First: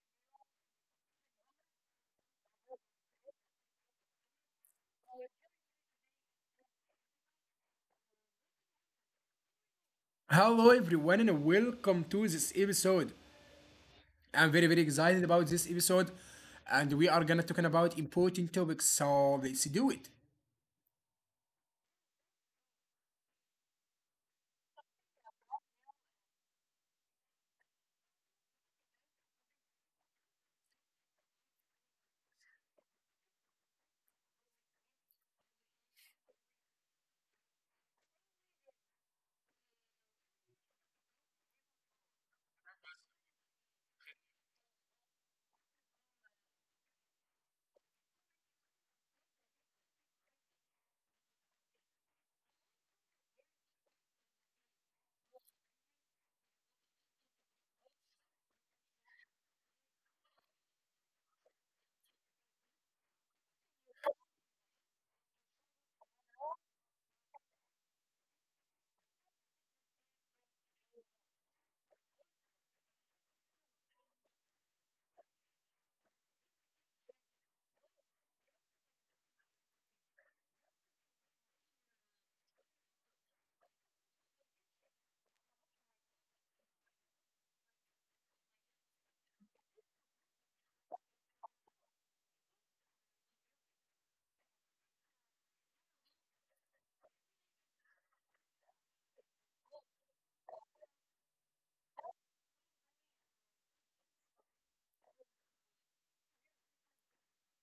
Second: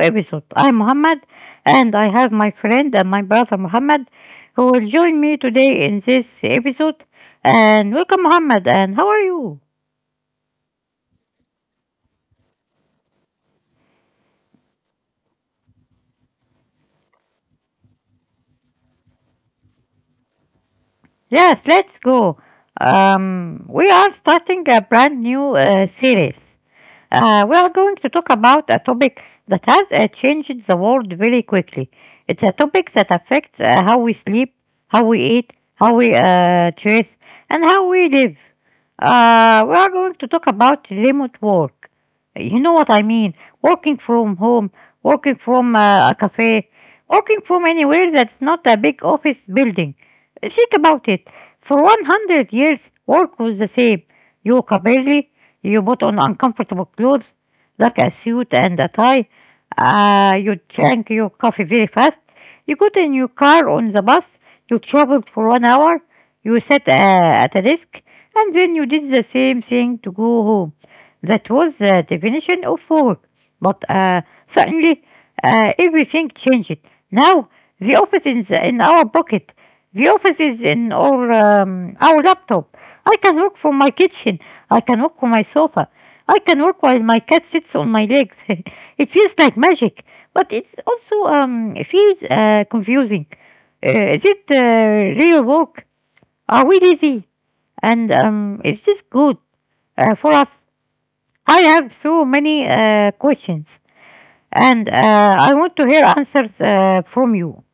episode. I'm Muhammad, and I have my friend and my brother Muhammad who will join me today in this episode. And welcome, Muhammad, and how are you? Hello everyone and welcome to this episode. I'm very excited about this episode and we are gonna talking about important topics, so let's do it. Yes, let's go. We are starting a brand new series. We are going to talk about a topic that has changed the world very quickly. It's a topic that affects how we sleep, how we eat, how we dress, and how we live. We are going to talk about remote work. You know what I mean? Working from home, working from a cafe, working from anywhere that's not a big office building. Think about it. For 100 years, work was the same. You work early, you put on uncomfortable clothes, like a suit and a tie. You drank your coffee very fast. You got in your car on the bus. You traveled for 1 hour. You sat at a desk. And then you did the same thing to go home. That was the definition of work. But suddenly, everything changed. Now, the office is in our pocket. The office is in our laptop. I can work from my kitchen. I can walk on my sofa. I can walk while my cat sits on my legs. It feels like magic, but it also feels confusing. Is it real work? Are we lazy? And is this good for us? I have so many questions, and I want to hear answers from you.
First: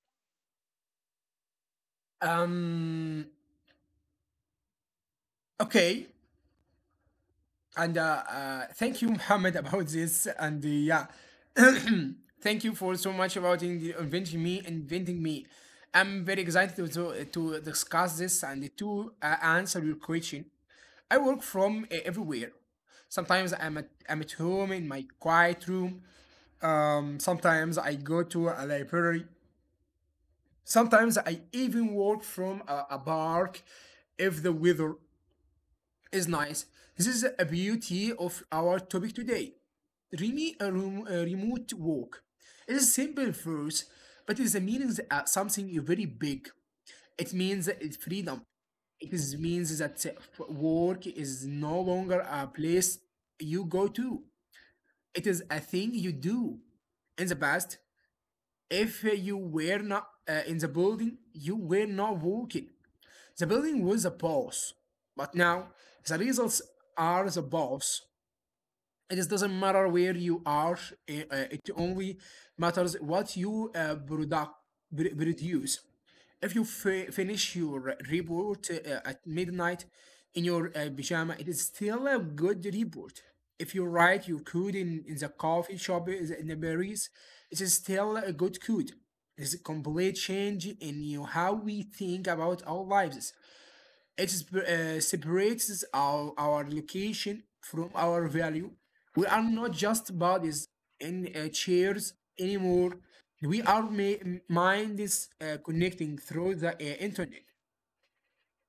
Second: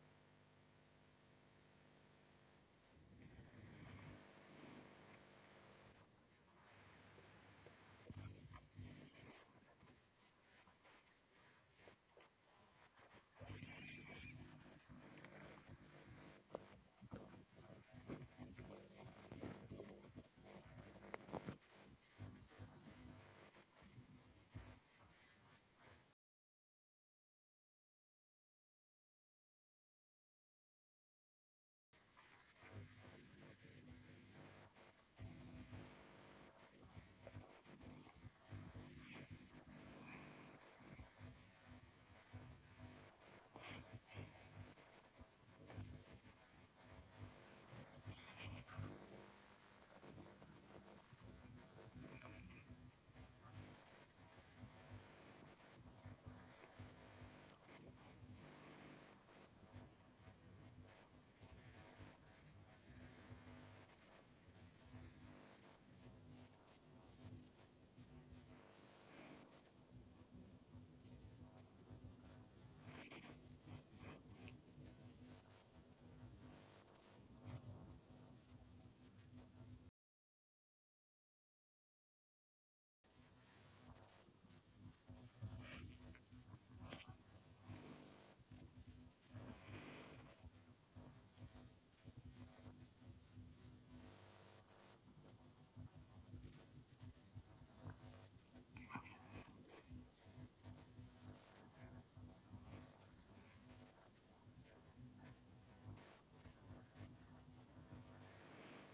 Um okay, and thank you, Muhammad, about this and yeah. Thank you for so much about inventing me. I'm very excited to discuss this and to answer your question. I work from everywhere. Sometimes I'm at home in my quiet room. Sometimes I go to a library. Sometimes I even walk from a park if the weather is nice. This is a beauty of our topic today. Really, a remote walk. It is simple first, but it means something very big. It means it's freedom. It is means that work is no longer a place you go to. It is a thing you do. In the past, if you were not in the building, you were not walking. The building was a boss, but now the results are the boss. It just doesn't matter where you are. It only matters what you produce. If you finish your report at midnight in your pajama, it is still a good report. If you write your code in the coffee shop in the Paris, it is still a good code. It's a complete change in you how we think about our lives. It is, separates our location from our value. We are not just bodies in chairs anymore. We are minds connecting through the internet.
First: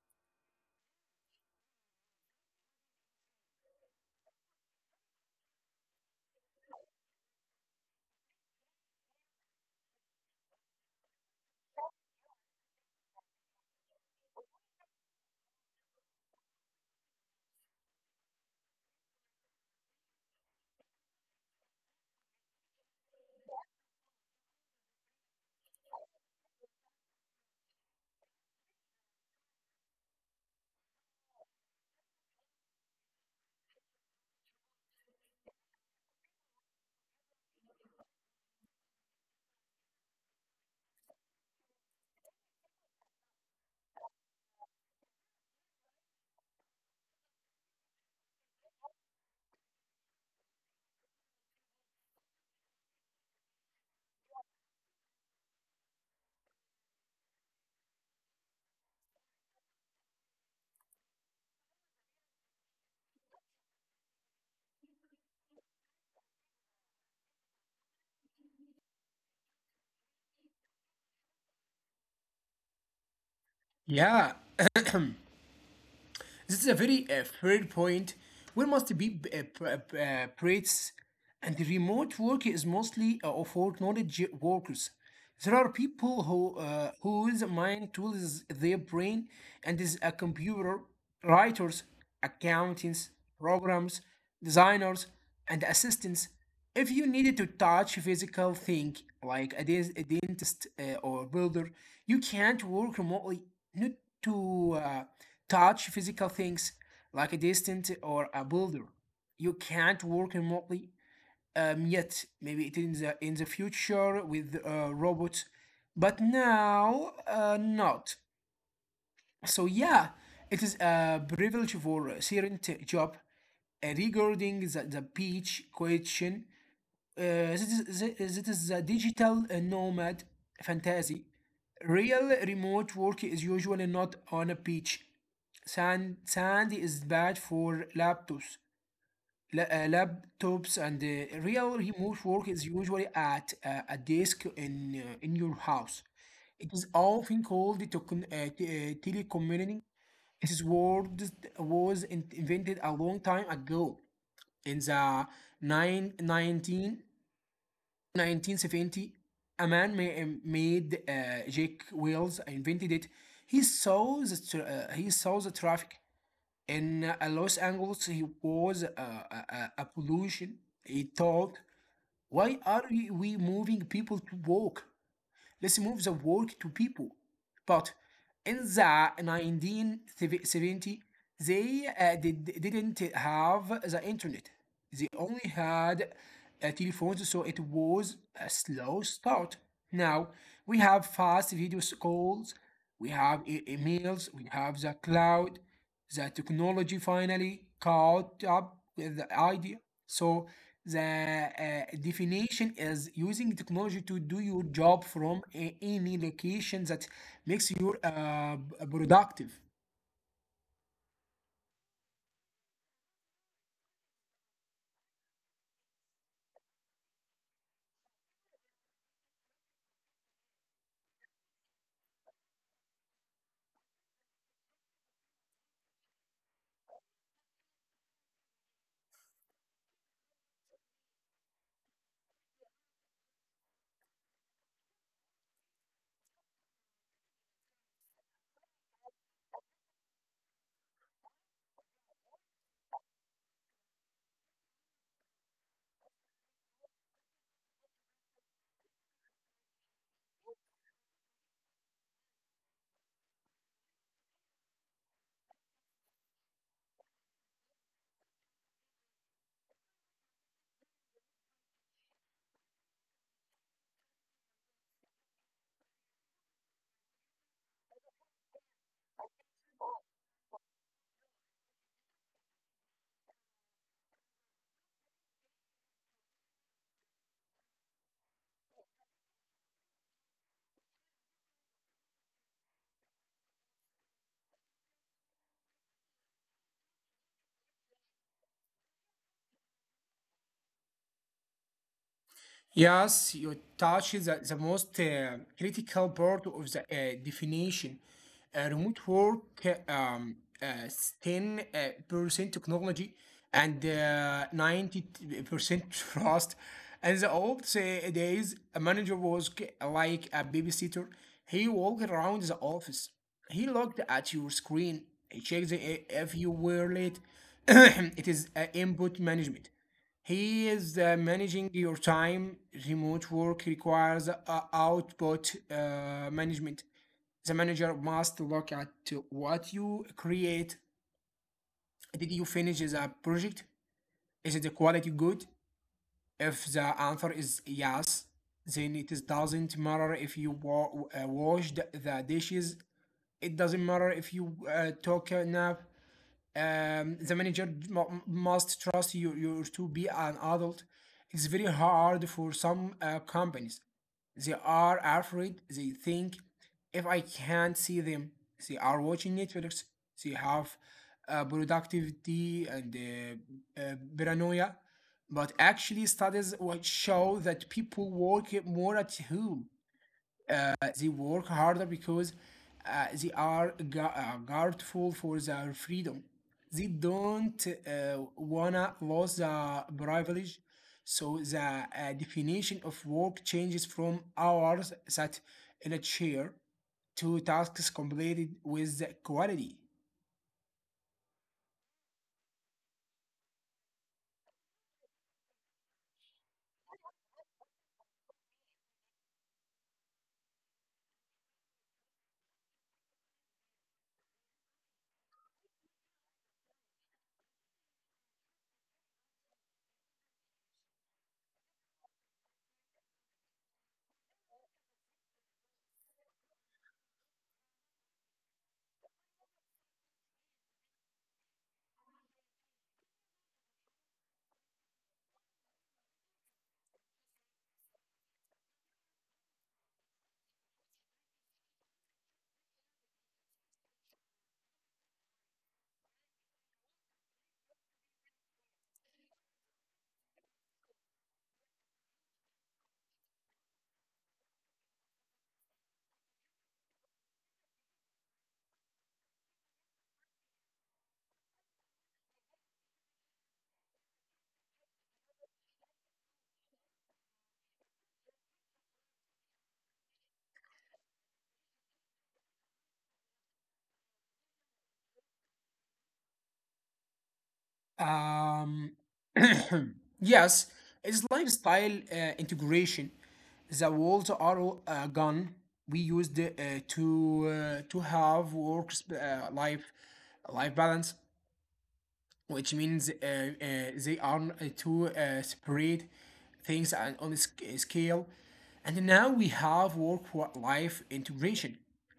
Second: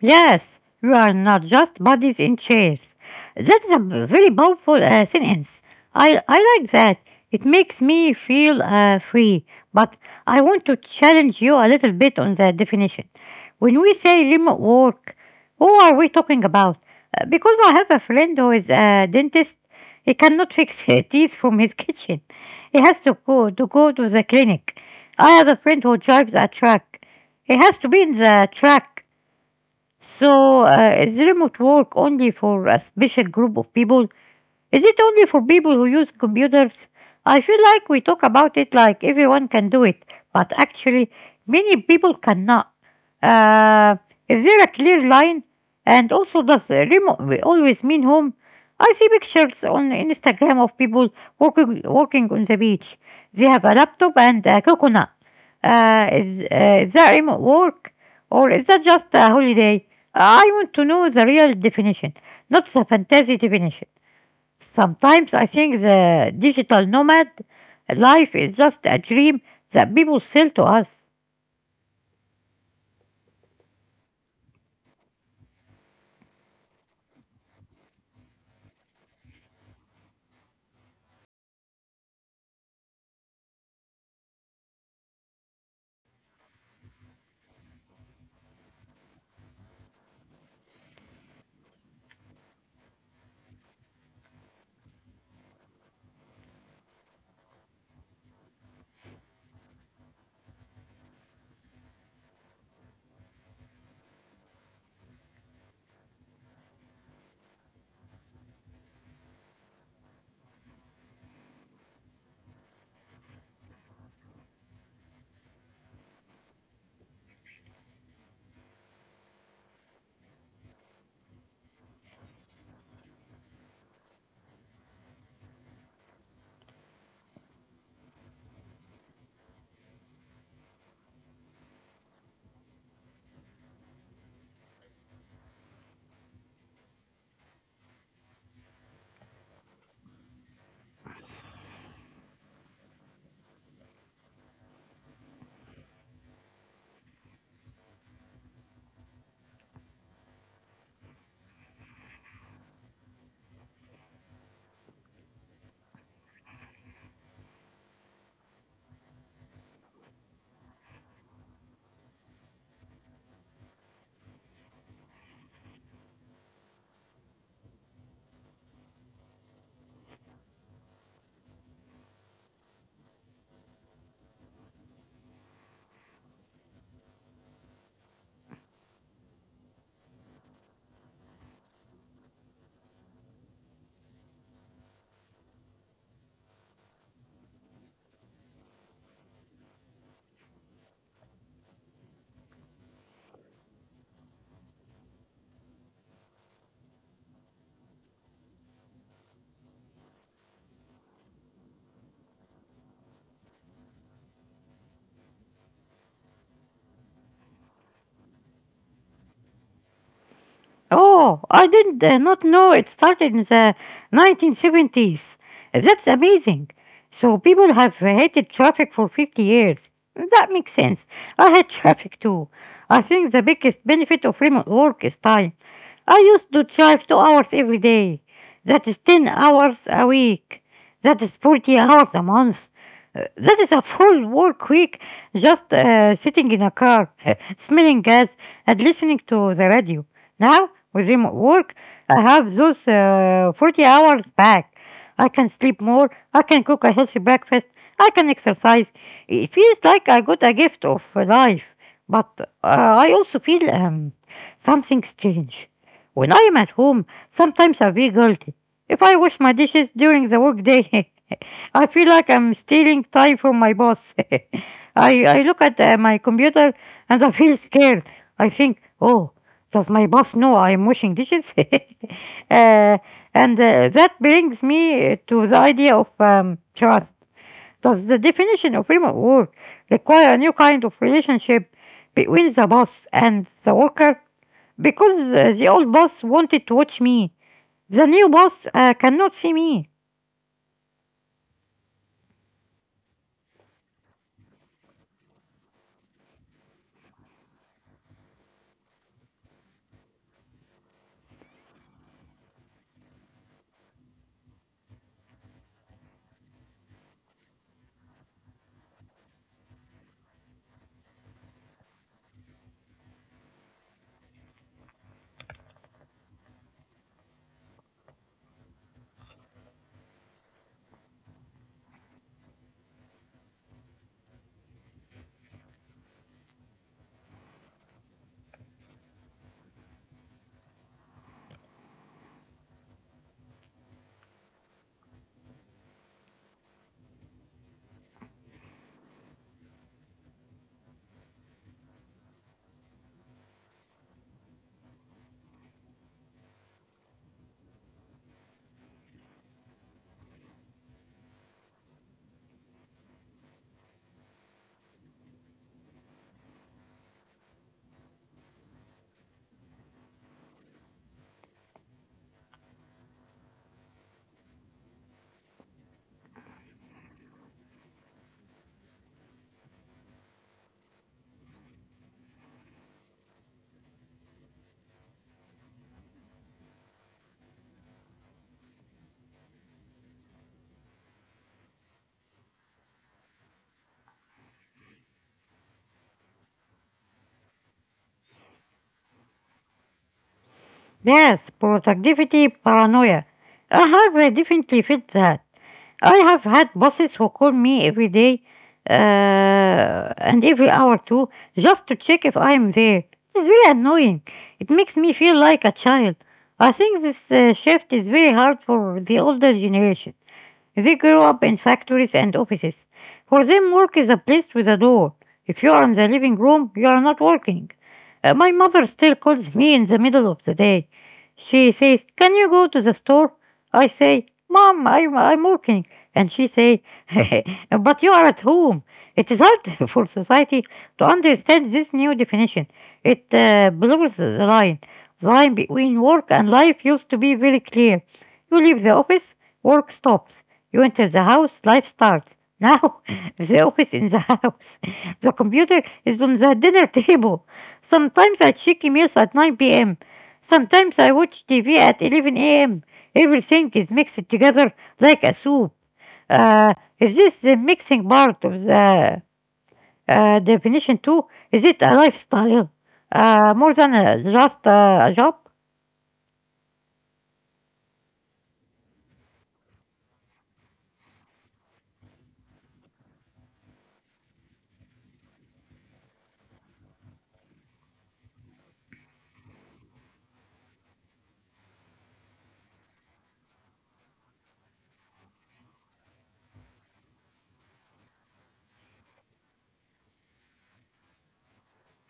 Yes, you are not just bodies in chairs. That's a very powerful sentence. I like that. It makes me feel free. But I want to challenge you a little bit on the definition. When we say remote work, who are we talking about? Because I have a friend who is a dentist. He cannot fix his teeth from his kitchen. He has to go to the clinic. I have a friend who drives a truck. He has to be in the truck, so, is remote work only for a special group of people, is it only for people who use computers? I feel like we talk about it like everyone can do it, but actually, many people cannot. Uh, is there a clear line? And also, does remote we always mean home? I see pictures on Instagram of people walking on the beach. They have a laptop and a coconut. Is that remote work? Or is that just a holiday? I want to know the real definition, not the fantasy definition. Sometimes I think the digital nomad life is just a dream that people sell to us. Yeah, this is a very fair point. We must be praised. And the remote work is mostly of for knowledge workers. There are people who whose mind tools their brain and is a computer: writers, accountants, programs, designers, and assistants. If you needed to touch physical thing like a dentist or builder, you can't work remotely not to touch physical things like a distant or a builder. You can't work remotely yet. Maybe it in the future with robots, but now not. So yeah, it is a privilege for a certain job. Regarding the beach question. This is the digital nomad fantasy. Real remote work is usually not on a beach. Sand is bad for laptops laptops, and real remote work is usually at a desk in your house. It is often called telecommuting. This word was invented a long time ago in the nineteen nineteen 70. A man ma- made Jake Wells invented it. He saw the he saw the traffic in Los Angeles, he was a pollution. He thought, why are we moving people to work? Let's move the work to people. But in the 1970, they didn't have the internet. They only had telephones, so it was a slow start. Now we have fast video calls, we have emails, we have the cloud. The technology finally caught up with the idea. So the definition is using technology to do your job from any location that makes you productive. Oh, I did not know it started in the 1970s. That's amazing. So people have hated traffic for 50 years. That makes sense. I hate traffic too. I think the biggest benefit of remote work is time. I used to drive 2 hours every day. That is 10 hours a week. That is 40 hours a month. That is a full work week just sitting in a car, smelling gas, and listening to the radio. Now, with remote work, I have those 40 hours back. I can sleep more, I can cook a healthy breakfast, I can exercise. It feels like I got a gift of life, but I also feel something's changed. When I am at home, sometimes I feel guilty. If I wash my dishes during the workday, I feel like I'm stealing time from my boss. I look at my computer and I feel scared. I think, oh, does my boss know I am washing dishes? And that brings me to the idea of trust. Does the definition of remote work require a new kind of relationship between the boss and the worker? Because the old boss wanted to watch me. The new boss cannot see me. Yes, you touch the most critical part of the definition. Remote work, uh, 10% technology and 90% trust. And the old days, a manager was like a babysitter. He walked around the office. He looked at your screen. He checked if you were late. It is input management. He is managing your time. Remote work requires output management. The manager must look at what you create. Did you finish the project? Is the quality good? If the answer is yes, then doesn't matter if you washed the dishes. It doesn't matter if you took a nap. The manager must trust you to be an adult. It's very hard for some companies. They are afraid. They think if I can't see them, they are watching Netflix. They have productivity and paranoia. But actually, studies would show that people work more at home. They work harder because they are guardful for their freedom. They don't wanna lose the privilege. So the definition of work changes from hours sat in a chair to tasks completed with quality. Yes, productivity paranoia. I have definitely fit that. I have had bosses who call me every day and every hour too, just to check if I am there. It's really annoying. It makes me feel like a child. I think this shift is very hard for the older generation. They grew up in factories and offices. For them, work is a place with a door. If you are in the living room, you are not working. My mother still calls me in the middle of the day. She says, "Can you go to the store?" I say, "Mom, I'm working," and she say, "But you are at home." It is hard for society to understand this new definition. It blurs the line. The line between work and life used to be very clear. You leave the office, work stops. You enter the house, life starts. Now, the office in the house. The computer is on the dinner table. Sometimes I check emails at 9 p.m. Sometimes I watch TV at 11 a.m. Everything is mixed together like a soup. Is this the mixing part of the definition too? Is it a lifestyle? More than just a job? Um, yes, it's lifestyle integration. The walls are a gun we used to have work life balance, which means they are two separate things and on a scale. And now we have work-life integration.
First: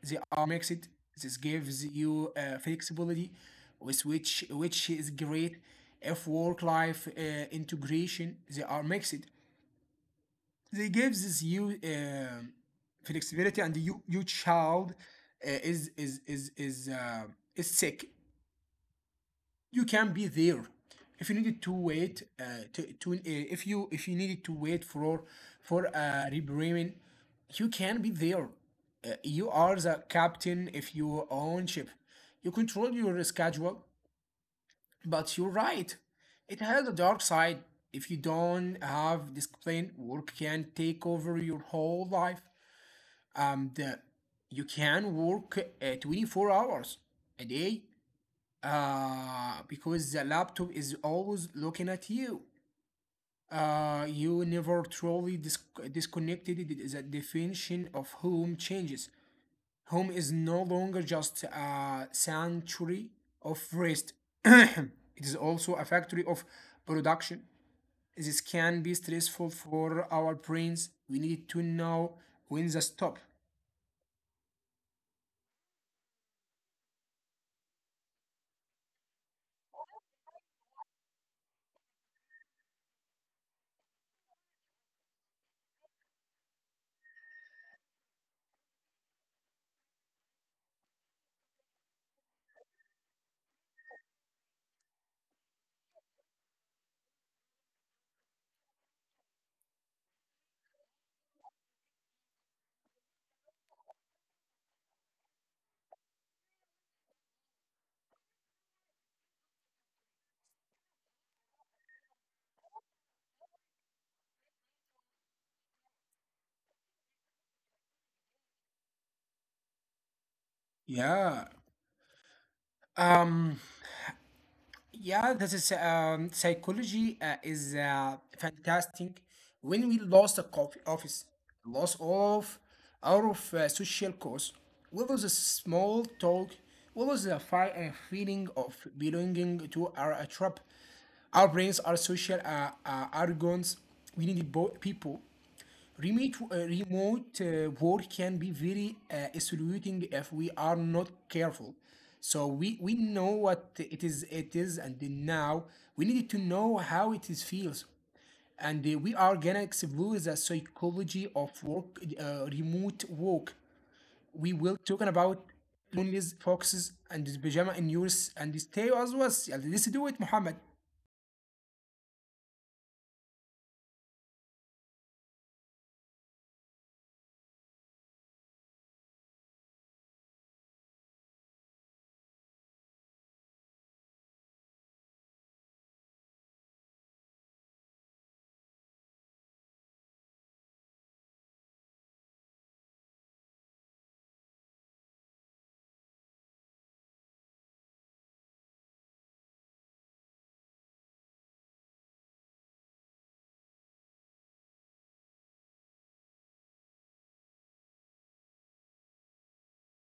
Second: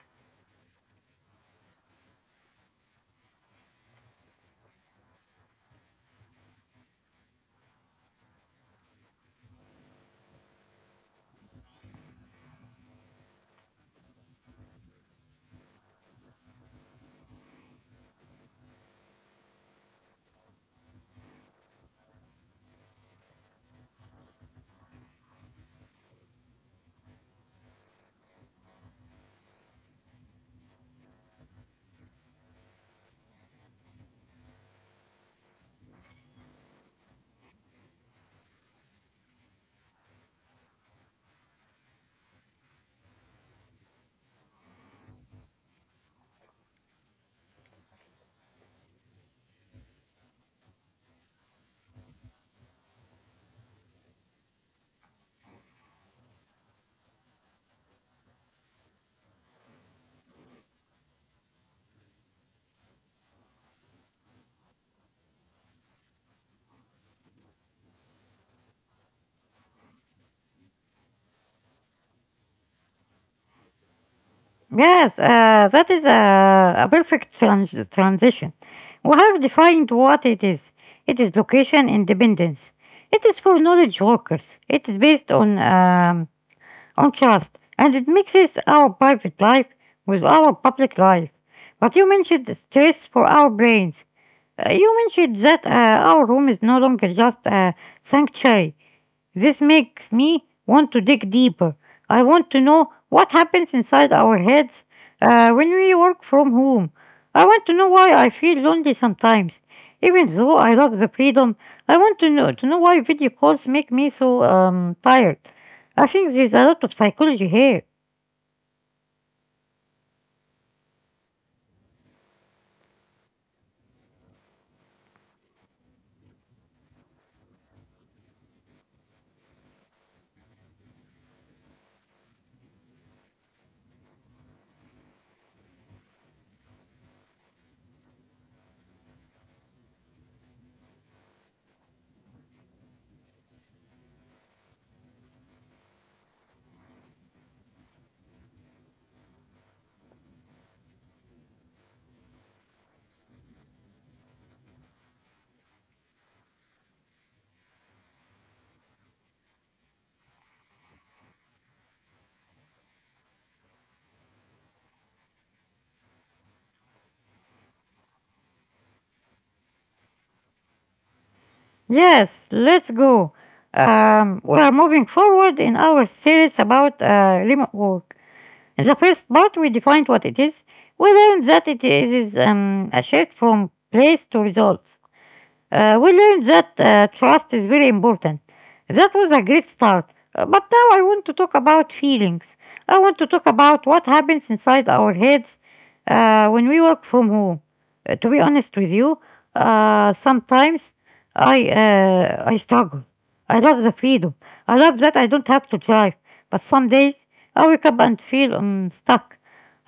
They are mixed. This gives you flexibility, with which is great. If work-life integration, they are mixed. They gives you um flexibility, and your child is sick, you can be there. If you needed to if you needed to wait for a rebranding, you can be there. You are the captain. If you own ship, you control your schedule. But you're right, it has a dark side. If you don't have discipline, work can take over your whole life. Um, uh, you can work 24 hours a day because the laptop is always looking at you. You never truly disconnected. The definition of home changes. Home is no longer just a sanctuary of rest. It is also a factory of production. This can be stressful for our brains. We need to know when to stop. Yes, that is a perfect transition. We have defined what it is. It is location independence. It is for knowledge workers. It is based on trust, and it mixes our private life with our public life. But you mentioned stress for our brains. You mentioned that our room is no longer just a sanctuary. This makes me want to dig deeper. I want to know what happens inside our heads when we work from home. I want to know why I feel lonely sometimes. Even though I love the freedom, I want to know why video calls make me so tired. I think there's a lot of psychology here. Yeah. Um. Yeah, this is psychology is fantastic. When we lost the coffee office, loss of out of social cause, what was a small talk? What was the feeling of belonging to our tribe? Our brains are social organs. We need people. Remote work can be very isolating if we are not careful. So we know what it is, and then now we need to know how it is feels, and we are gonna explore the psychology of remote work. We will talking about loneliness, foxes, and pajama in yours, and stay as was. Yeah, let's do it, Muhammad. Yes, let's go. We are moving forward in our series about remote work. In the first part, we defined what it is. We learned that it is a shift from place to results. We learned that trust is very important. That was a great start. But now I want to talk about feelings. I want to talk about what happens inside our heads when we work from home. To be honest with you, sometimes I struggle. I love the freedom. I love that I don't have to drive. But some days I wake up and feel stuck.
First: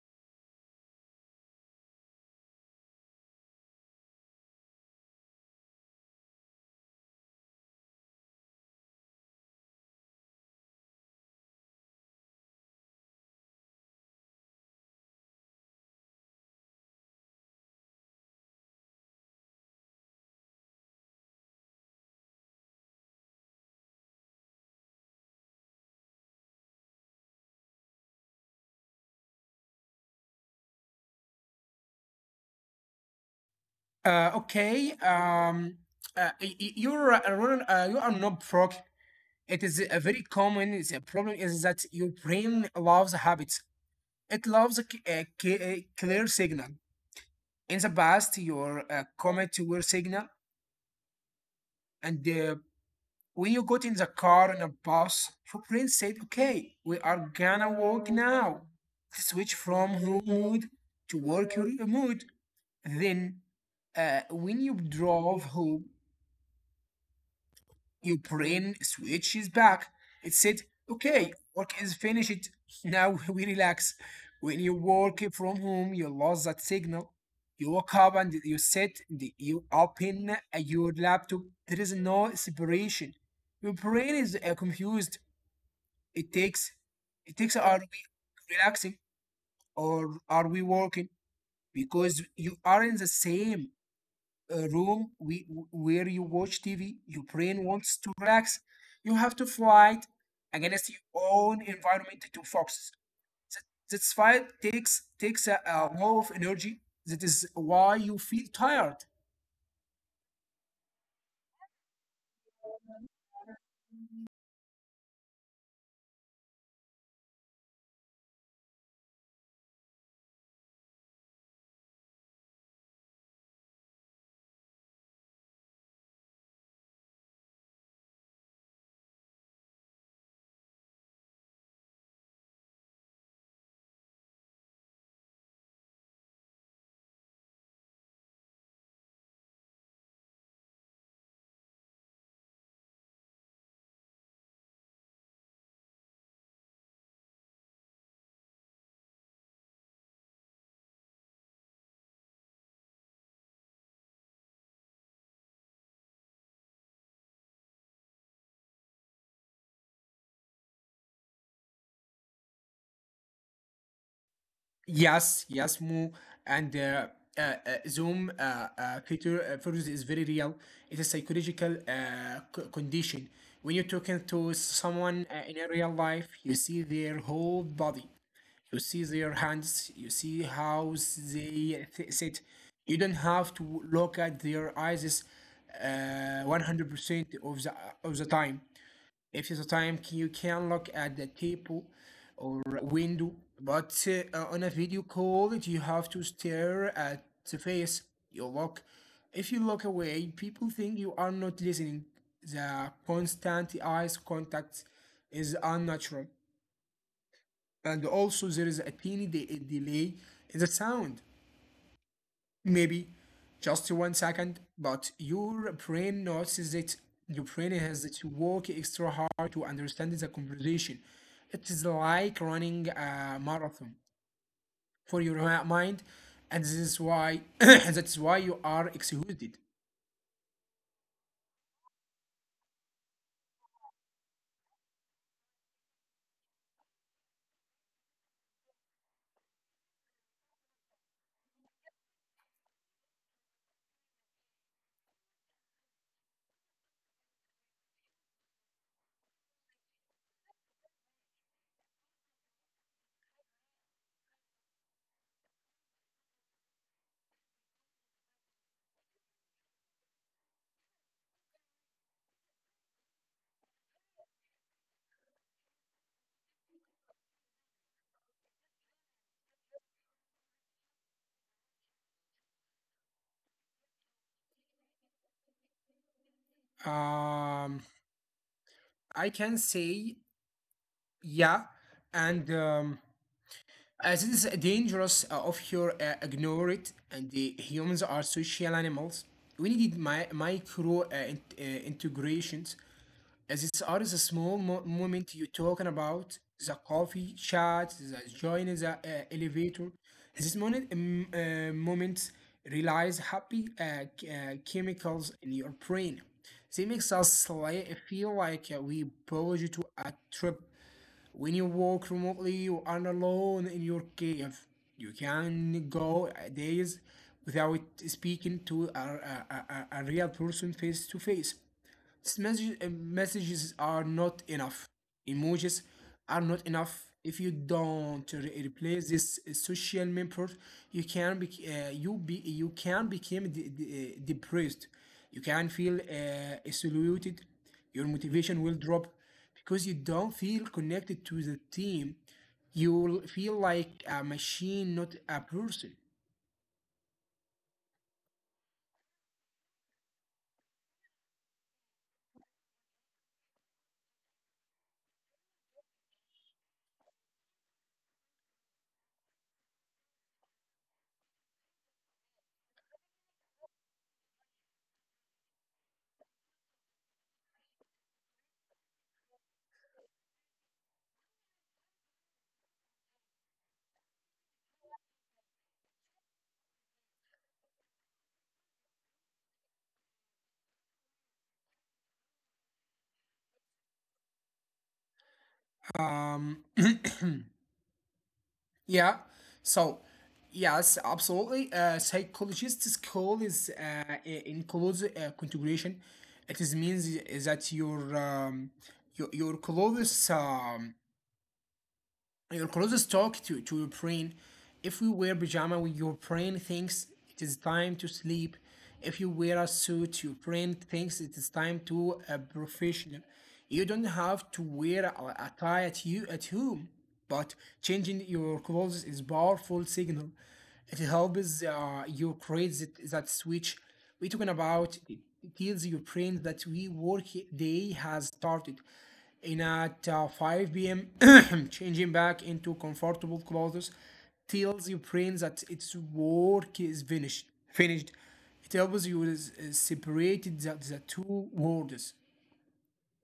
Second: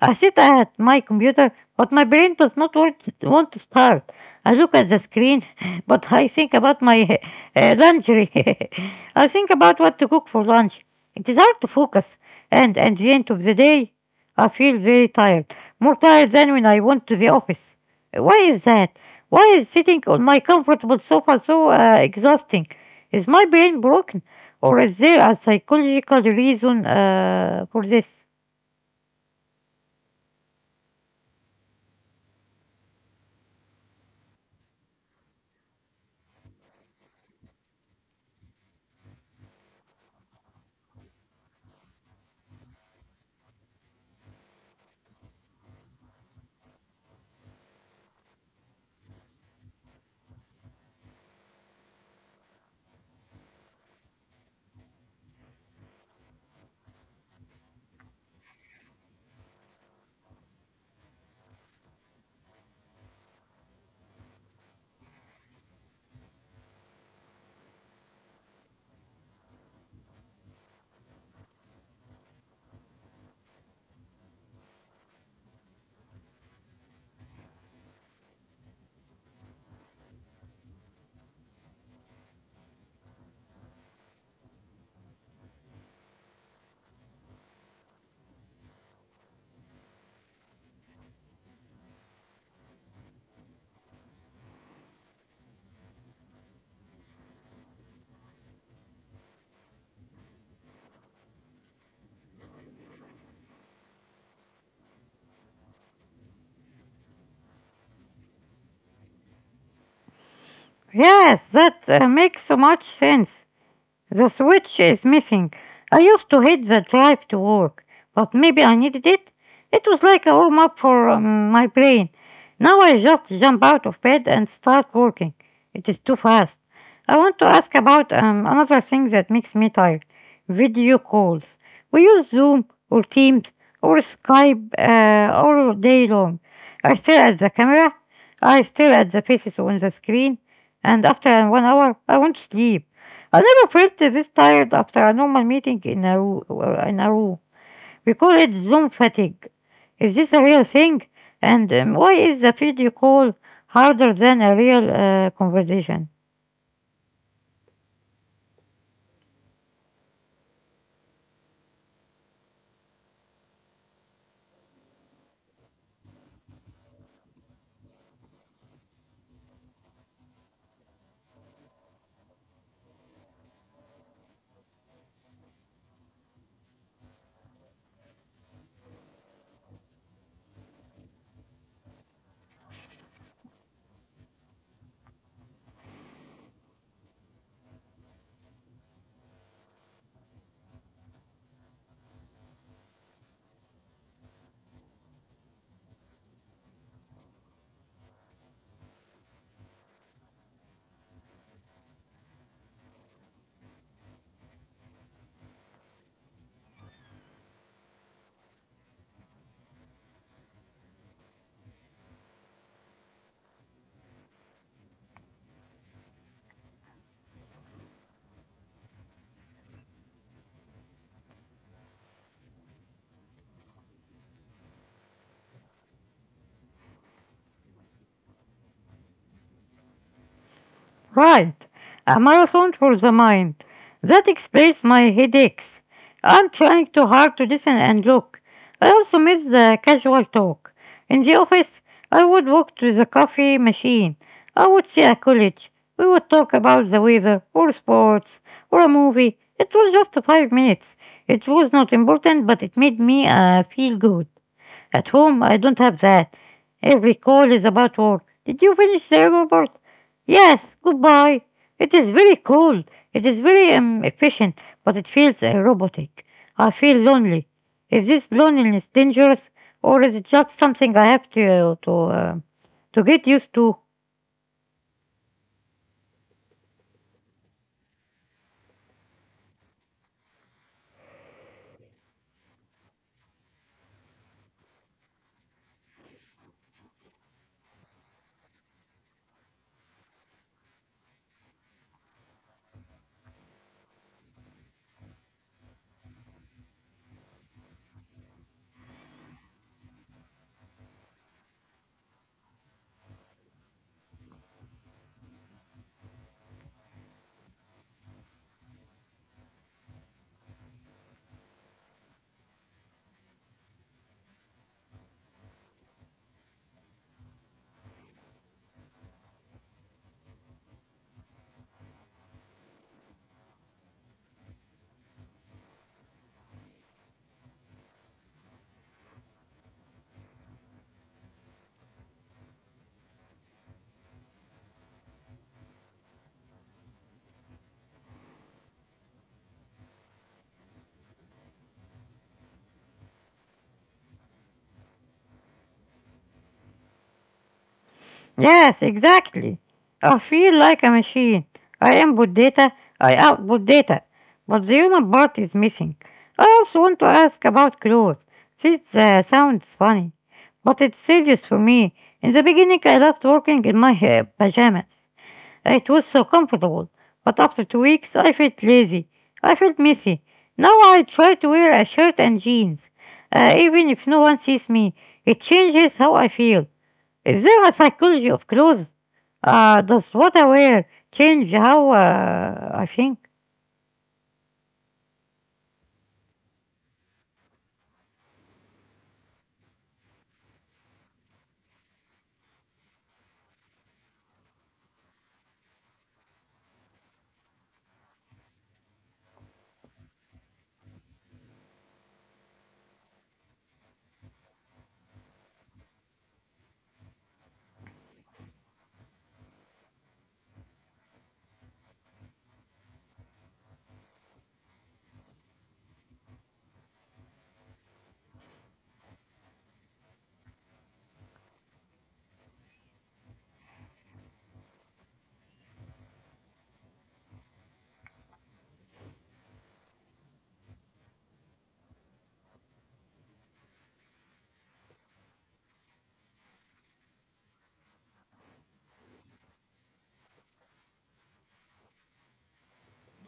I sit at my computer, but my brain does not want want to start. I look at the screen but I think about my laundry. I think about what to cook for lunch. It is hard to focus, and at the end of the day, I feel very tired, more tired than when I went to the office. Why is that? Why is sitting on my comfortable sofa so exhausting? Is my brain broken, or is there a psychological reason for this? Okay. You're a runner, you are not frog. It is a very common is a problem is that your brain loves habits. It loves a clear signal. In the past, your comet were signal, and when you got in the car and a bus, your brain said, "Okay, we are gonna walk now." Switch from home mood to work your mood. Then, when you drove home, your brain switches back. It said, okay, work is finished. Now we relax. When you work from home, you lost that signal. You wake up and you sit, and you open your laptop. There is no separation. Your brain is confused. It takes, it takes, are we relaxing or are we working? Because you are in the same a room we, where you watch TV, your brain wants to relax. You have to fight against your own environment to focus. That, that's fight takes a lot of energy. That is why you feel tired. Yes, that makes so much sense. The switch is missing. I used to hit the drive to work, but maybe I needed it. It was like a warm up for my brain. Now I just jump out of bed and start working. It is too fast. I want to ask about another thing that makes me tired: video calls. We use Zoom or Teams or Skype all day long. I stare at the camera, I stare at the faces on the screen, and after 1 hour, I want to sleep. I never felt this tired after a normal meeting in in a room. We call it Zoom fatigue. Is this a real thing? And why is the video call harder than a real conversation? Yes, Mo, and uh, uh, Zoom, Peter, virus is very real. It's a psychological condition. When you're talking to someone in a real life, you see their whole body. You see their hands, you see how they sit. You don't have to look at their eyes 100% of the time. If it's a time, you can look at the table or window. But on a video call, you have to stare at the face. You look If you look away, people think you are not listening. The constant eyes contact is unnatural. And also there is a teeny delay in the sound, maybe just 1 second, but your brain notices it. Your brain has to work extra hard to understand the conversation. It is like running a marathon for your mind, and this is why that's why you are exhausted. Right, a marathon for the mind. That explains my headaches. I'm trying too hard to listen and look. I also miss the casual talk. In the office, I would walk to the coffee machine. I would see a college. We would talk about the weather, or sports, or a movie. It was just 5 minutes. It was not important, but it made me feel good. At home, I don't have that. Every call is about work. Did you finish the report? Yes, goodbye. It is very cold. It is very efficient, but it feels robotic. I feel lonely. Is this loneliness dangerous, or is it just something I have to get used to? um I can say, yeah. and As it is dangerous of your ignore it, and the humans are social animals. We needed my micro integrations. As it's always a small moment you're talking about the coffee chat, the joining the elevator. This moment, moment relies happy chemicals in your brain. They makes us feel like we belong to a trip when you work remotely, you are alone in your cave. You can go days without speaking to a real person face to face. Messages are not enough. Emojis are not enough. If you don't replace this social member, you can be you be you can become depressed. You can feel isolated. Your motivation will drop because you don't feel connected to the team. You will feel like a machine, not a person. Yes, exactly. I feel like a machine. I input data, I output data, but the human part is missing. I also want to ask about clothes. This sounds funny, but it's serious for me. In the beginning, I loved working in my pajamas. It was so comfortable, but after 2 weeks, I felt lazy. I felt messy. Now I try to wear a shirt and jeans. Even if no one sees me, it changes how I feel. Is there a psychology of clothes? Does what I wear change how I think? Um. Yeah. So, yes, absolutely. Psychologist's call is includes configuration. It is means that your clothes, your closest talk to your brain. If you wear pajama, your brain thinks it is time to sleep. If you wear a suit, your brain thinks it is time to a professional. You don't have to wear a tie at you at home, but changing your clothes is powerful signal. It helps you create that switch. We're talking about it, tells your brain that we work day has started and at 5 p.m., changing back into comfortable clothes tells your brain that its work is finished. Finished. It helps you is separate the two worlds.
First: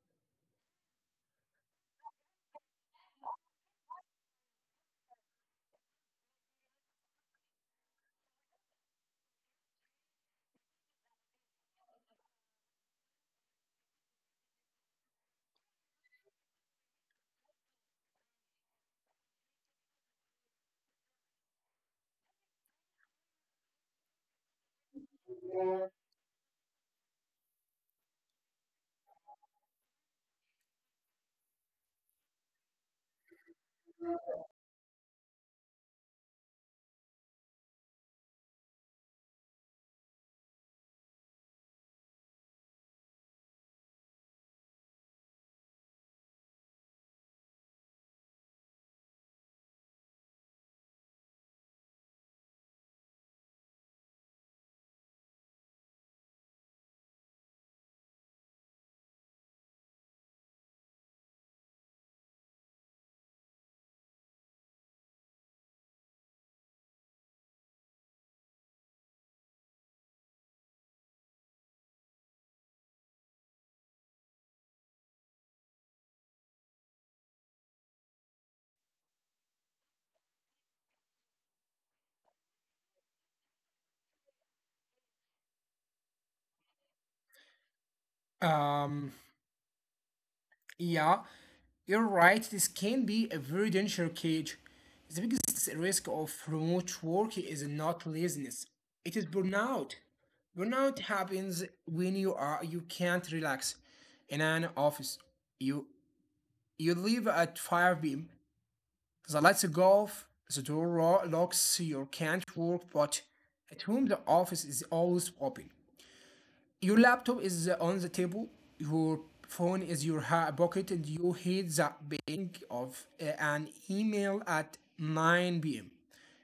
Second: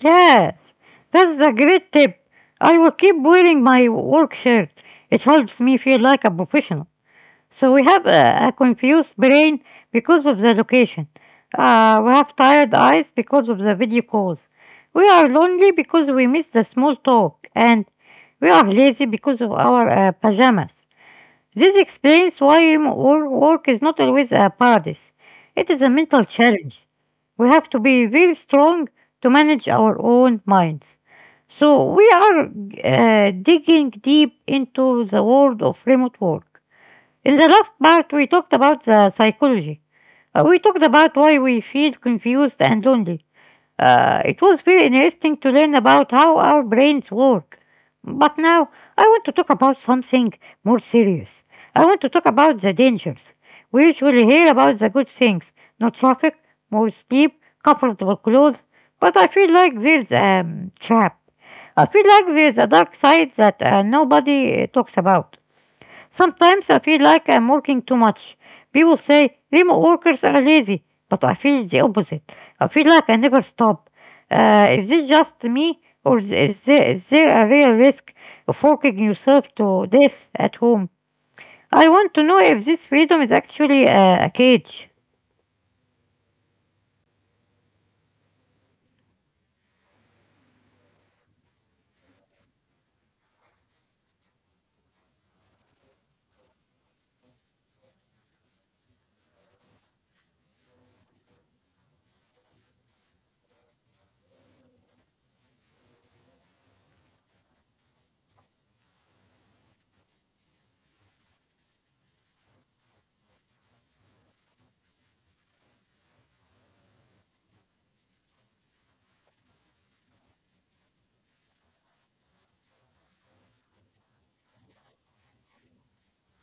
Yes, that's a great tip. I will keep wearing my work shirt. It helps me feel like a professional. So we have a confused brain because of the location. We have tired eyes because of the video calls. We are lonely because we miss the small talk, and we are lazy because of our pajamas. This explains why remote work is not always a paradise. It is a mental challenge. We have to be very strong to manage our own minds. So we are digging deep into the world of remote work. In the last part, we talked about the psychology. We talked about why we feel confused and lonely. It was very interesting to learn about how our brains work. But now I want to talk about something more serious. I want to talk about the dangers. We usually hear about the good things, not traffic, more sleep, comfortable clothes, but I feel like there's a trap. I feel like there's a dark side that nobody talks about. Sometimes I feel like I'm working too much. People say remote workers are lazy, but I feel the opposite. I feel like I never stop. Is this just me, or is there a real risk of working yourself to death at home? I want to know if this freedom is actually a cage. Um, yeah, you're right. This can be a very dangerous cage. The biggest risk of remote work is not laziness. It is burnout. Burnout happens when you are you can't relax in an office. You You leave at 5 pm. The lights go off, the door locks, you can't work, but at home the office is always open. Your laptop is on the table, your phone is in your pocket, and you hear the ping of an email at 9 pm.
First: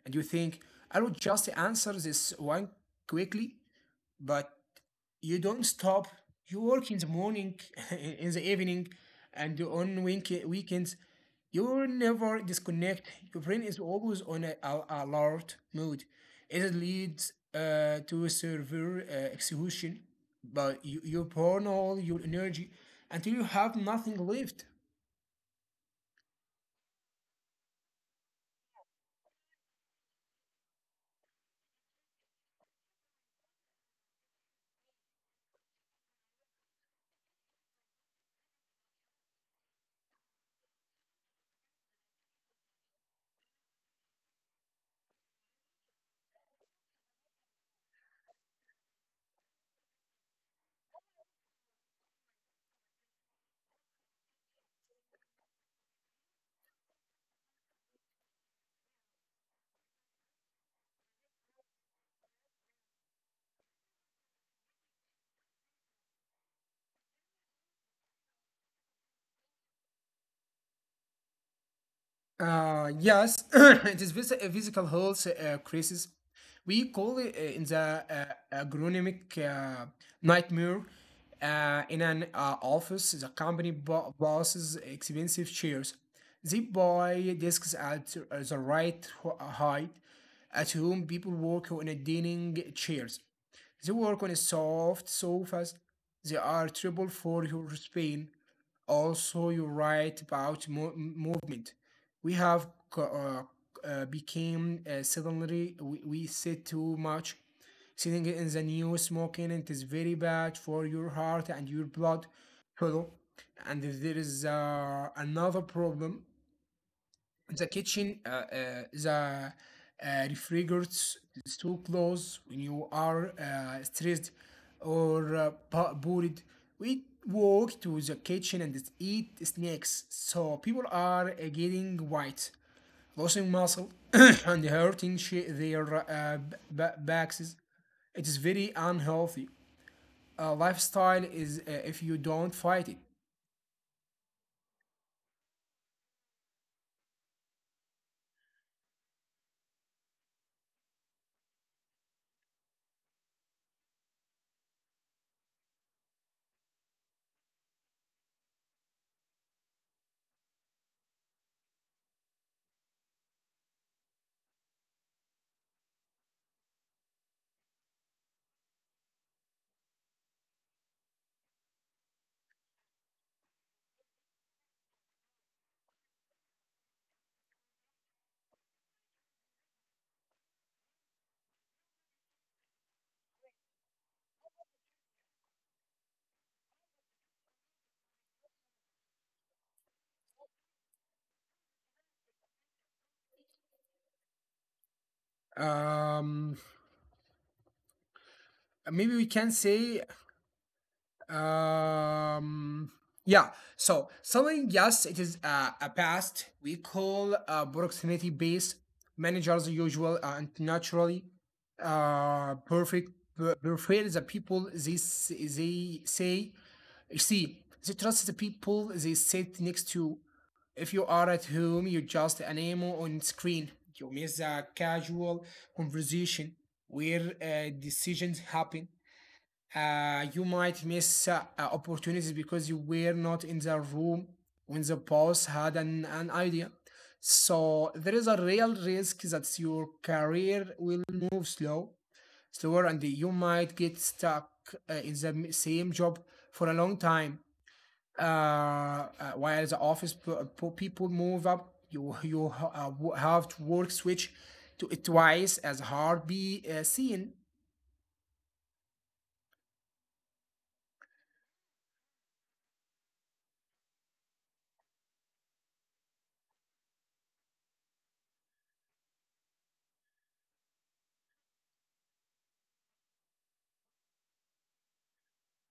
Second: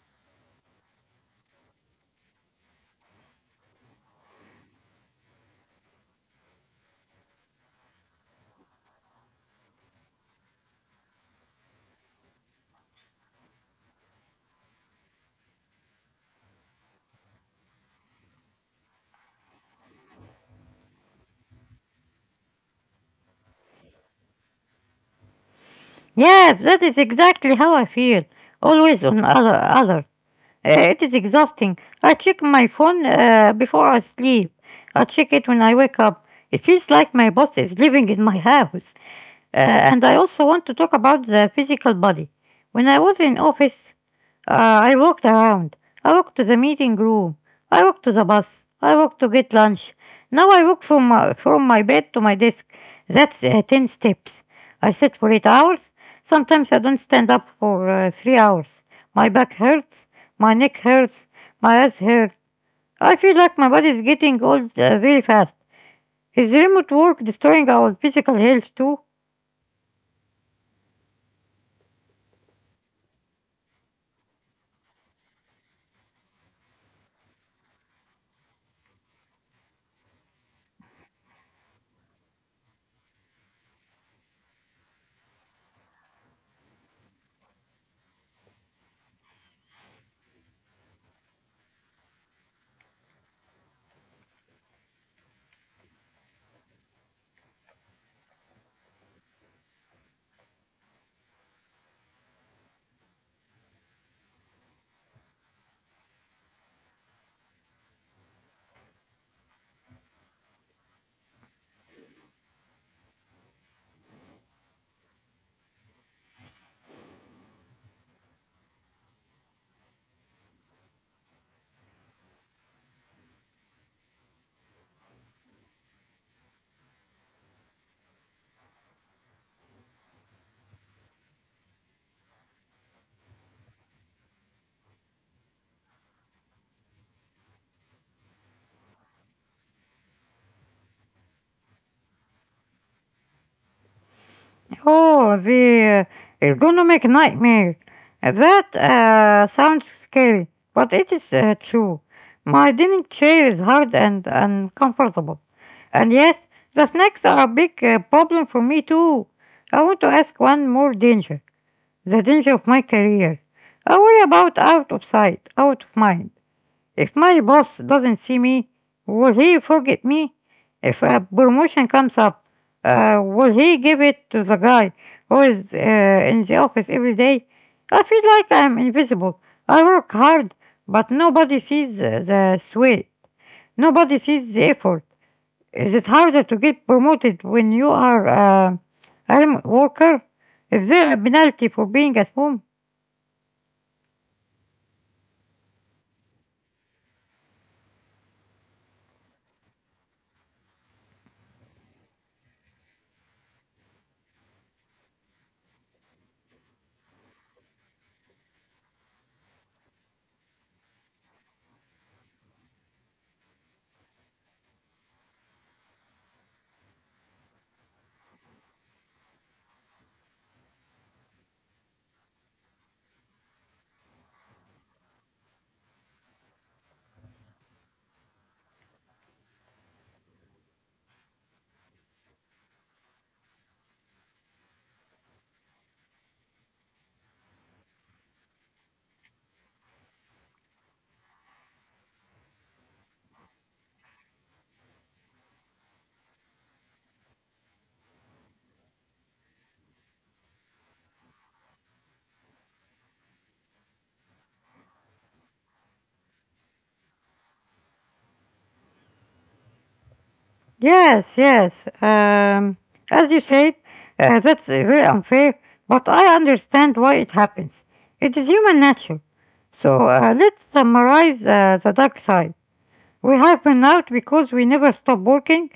And you think, I will just answer this one quickly, but you don't stop. You work in the morning, in the evening, and on weekends. You never disconnect. Your brain is always on alert mode. It leads to a severe exhaustion, but you burn all your energy until you have nothing left. Yes, that is exactly how I feel. Always on other alert. It is exhausting. I check my phone before I sleep. I check it when I wake up. It feels like my boss is living in my house. Uh, and I also want to talk about the physical body. When I was in office, I walked around. I walked to the meeting room. I walked to the bus. I walked to get lunch. Now I walk from my bed to my desk. That's 10 steps. I sit for 8 hours. Sometimes I don't stand up for 3 hours. My back hurts. My neck hurts. My eyes hurt. I feel like my body is getting old very fast. Is remote work destroying our physical health too? Yes, it is a physical health crisis. We call it in the agronomic nightmare. In an office, the company bosses expensive chairs. They buy desks at the right height. At home, people work on a dining chairs. They work on a soft sofas. They are trouble for your spine. Also, you write about movement. We have co- became suddenly we sit too much. Sitting in the new smoking, it is very bad for your heart and your blood. Hello. And there is another problem the kitchen, the refrigerators, too close when you are stressed or bored. We walk to the kitchen and eat snacks. So people are getting white, losing muscle, and hurting their backs. It is very unhealthy. Lifestyle is if you don't fight it. Oh, the ergonomic nightmare. That sounds scary, but it is true. My dining chair is hard and uncomfortable. And yes, the snacks are a big problem for me too. I want to ask one more danger, the danger of my career. I worry about out of sight, out of mind. If my boss doesn't see me, will he forget me? If a promotion comes up, will he give it to the guy who is in the office every day? I feel like I'm invisible. I work hard, but nobody sees the sweat. Nobody sees the effort. Is it harder to get promoted when you are a remote worker? Is there a penalty for being at home? Um, maybe we can say Um, yeah. So selling, yes, it is a past. We call proximity based managers usual and naturally perfect. Prefer the people they say see they trust the people they sit next to. If you are at home, you just an emo on screen. You miss a casual conversation where decisions happen, you might miss opportunities because you were not in the room when the boss had an idea. So there is a real risk that your career will move slower, and you might get stuck in the same job for a long time. While the office people move up, have to work switch to it twice as hard be seen. Yes, yes. As you said, that's very unfair, but I understand why it happens. It is human nature. So let's summarize the dark side. We have burnout because we never stop working.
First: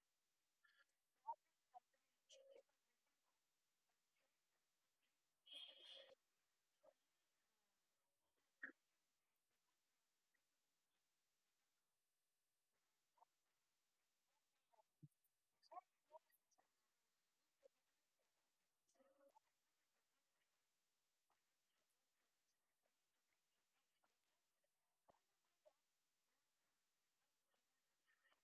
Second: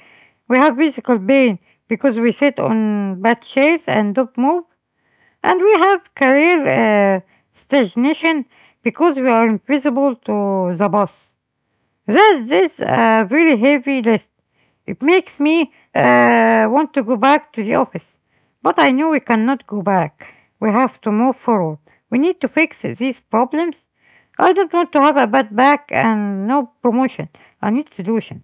We have physical pain because we sit on bad chairs and don't move. And we have career stagnation because we are invisible to the boss. That is a really heavy list. It makes me want to go back to the office. But I know we cannot go back. We have to move forward. We need to fix these problems. I don't want to have a bad back and no promotion. I need solution.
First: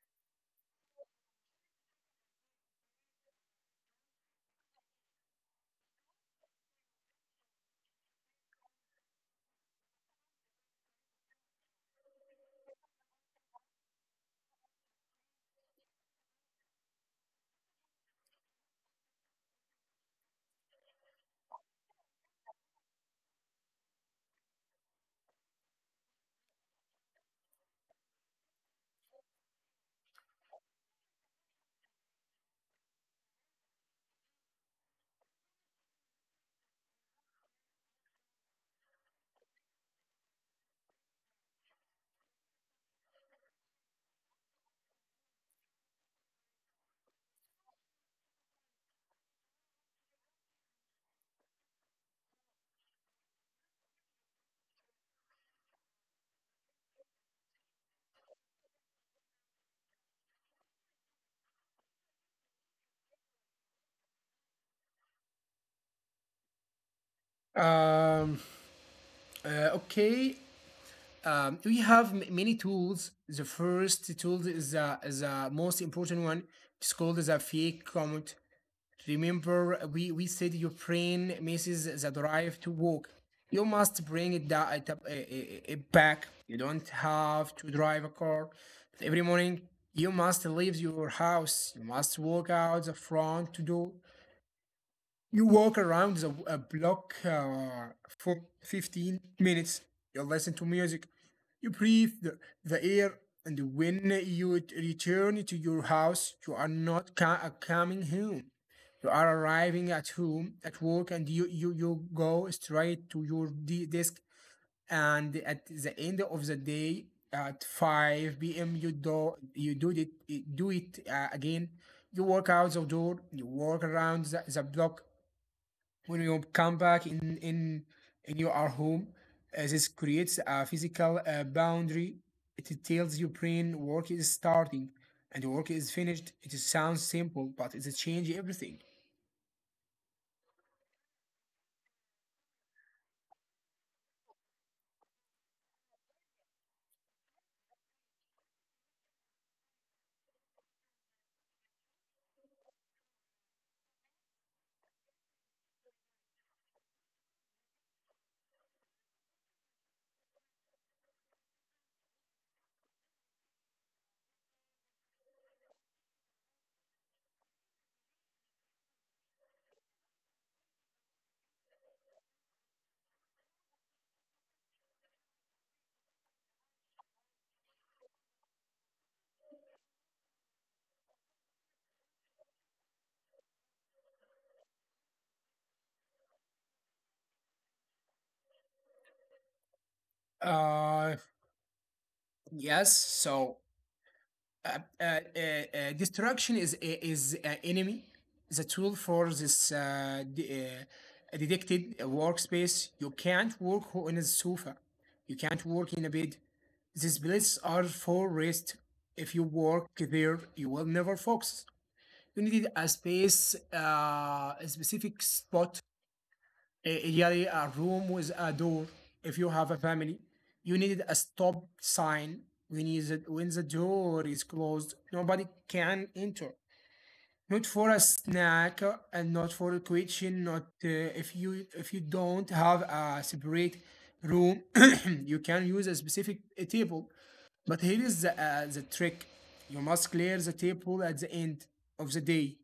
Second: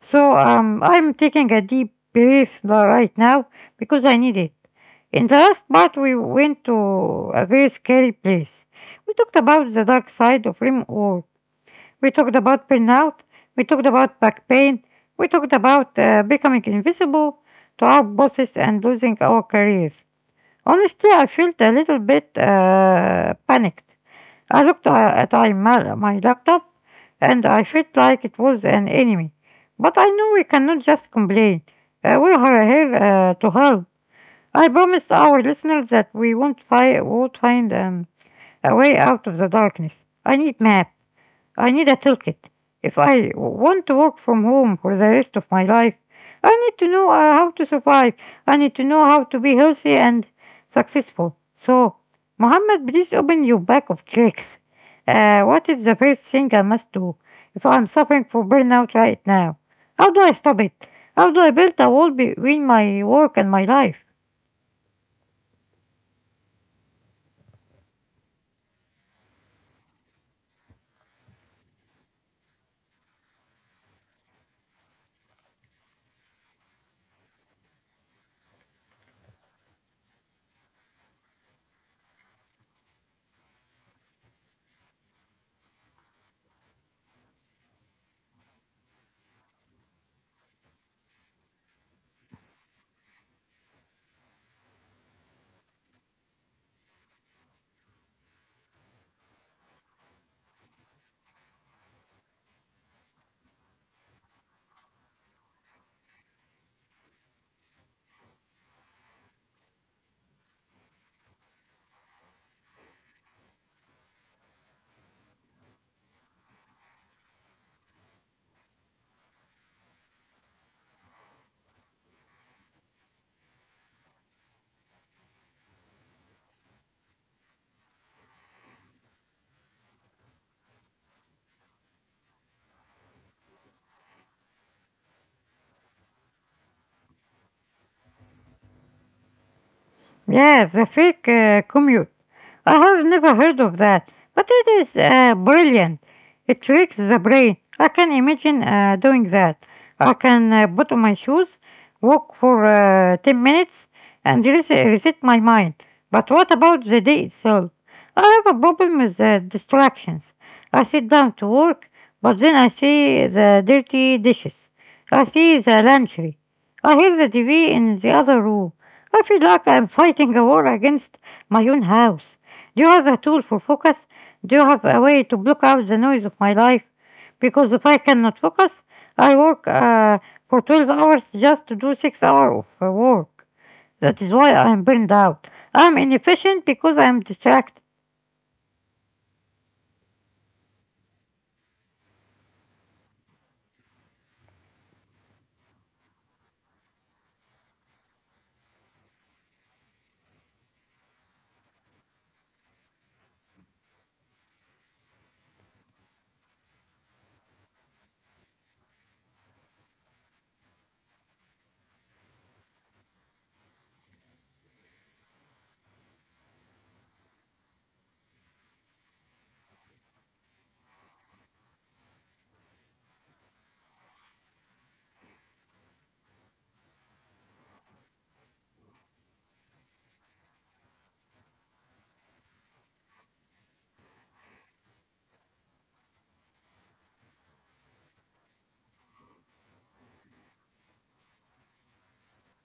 So I'm taking a deep breath right now because I need it. In the last part, we went to a very scary place. We talked about the dark side of RIM, or we talked about burnout. We talked about back pain. We talked about becoming invisible to our bosses and losing our careers. Honestly, I felt a little bit panicked. I looked my laptop and I felt like it was an enemy. But I know we cannot just complain. We are here to help. I promised our listeners that we won't find a way out of the darkness. I need maps. I need a toolkit. If I want to work from home for the rest of my life, I need to know how to survive. I need to know how to be healthy and successful. So, Muhammad, please open your bag of tricks. What is the first thing I must do if I'm suffering from burnout right now? How do I stop it? How do I build a wall between my work and my life? Um, okay. We have many tools. The first tool is is the most important one. It's called the fake comment. Remember, we said your brain misses the drive to walk. You must bring it, da- it, up- I- it back. You don't have to drive a car. But every morning, you must leave your house. You must walk out the front door. You walk around a block for 15 minutes. You listen to music. You breathe the air. And when you return to your house, you are not coming home. You are arriving at home, at work, and you go straight to your desk. And at the end of the day, at 5 p.m., you do it again. You walk out the door, you walk around the block when you come back in your home, this creates a physical boundary. It tells your brain work is starting and work is finished. It sounds simple, but it changes everything. Yeah, the fake commute. I have never heard of that, but it is brilliant. It tricks the brain. I can imagine doing that. I can put on my shoes, walk for 10 minutes, and reset my mind. But what about the day itself? I have a problem with distractions. I sit down to work, but then I see the dirty dishes. I see the laundry. I hear the TV in the other room. I feel like I'm fighting a war against my own house. Do you have a tool for focus? Do you have a way to block out the noise of my life? Because if I cannot focus, I work for 12 hours just to do 6 hours of work. That is why I'm burned out. I'm inefficient because I'm distracted. Uh, yes. Uh, uh, uh, destruction is an enemy. The tool for this detected workspace. You can't work on a sofa. You can't work in a bed. These places are for rest. If you work there, you will never focus. You needed a space, a specific spot, a room with a door. If you have a family, you needed a stop sign when is it, when the door is closed. Nobody can enter. Not for a snack and not for a kitchen. Not If you if you don't have a separate room, you can use a specific table. But here is the trick: you must clear the table at the end of the day.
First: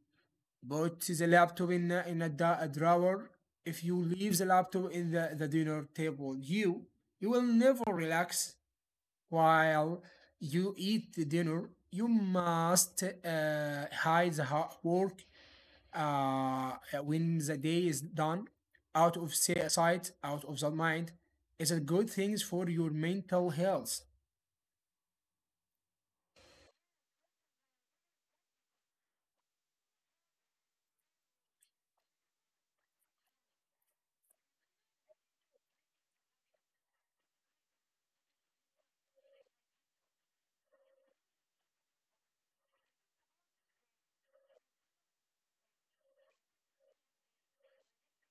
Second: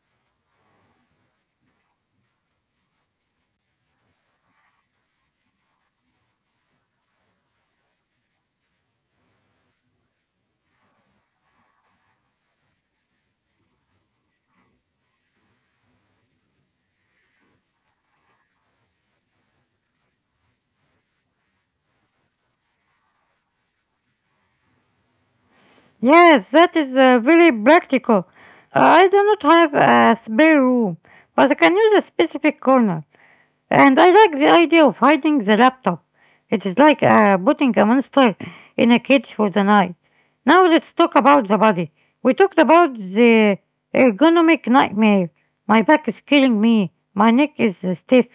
Put the laptop in a drawer. If you leave the laptop in the dinner table, you will never relax while you eat the dinner. You must hide the hard work uh, when the day is done, out of sight, out of the mind. It's a good things for your mental health. Yes, that is very practical. I do not have a spare room, but I can use a specific corner. And I like the idea of hiding the laptop. It is like putting a monster in a cage for the night. Now let's talk about the body. We talked about the ergonomic nightmare. My back is killing me. My neck is stiff.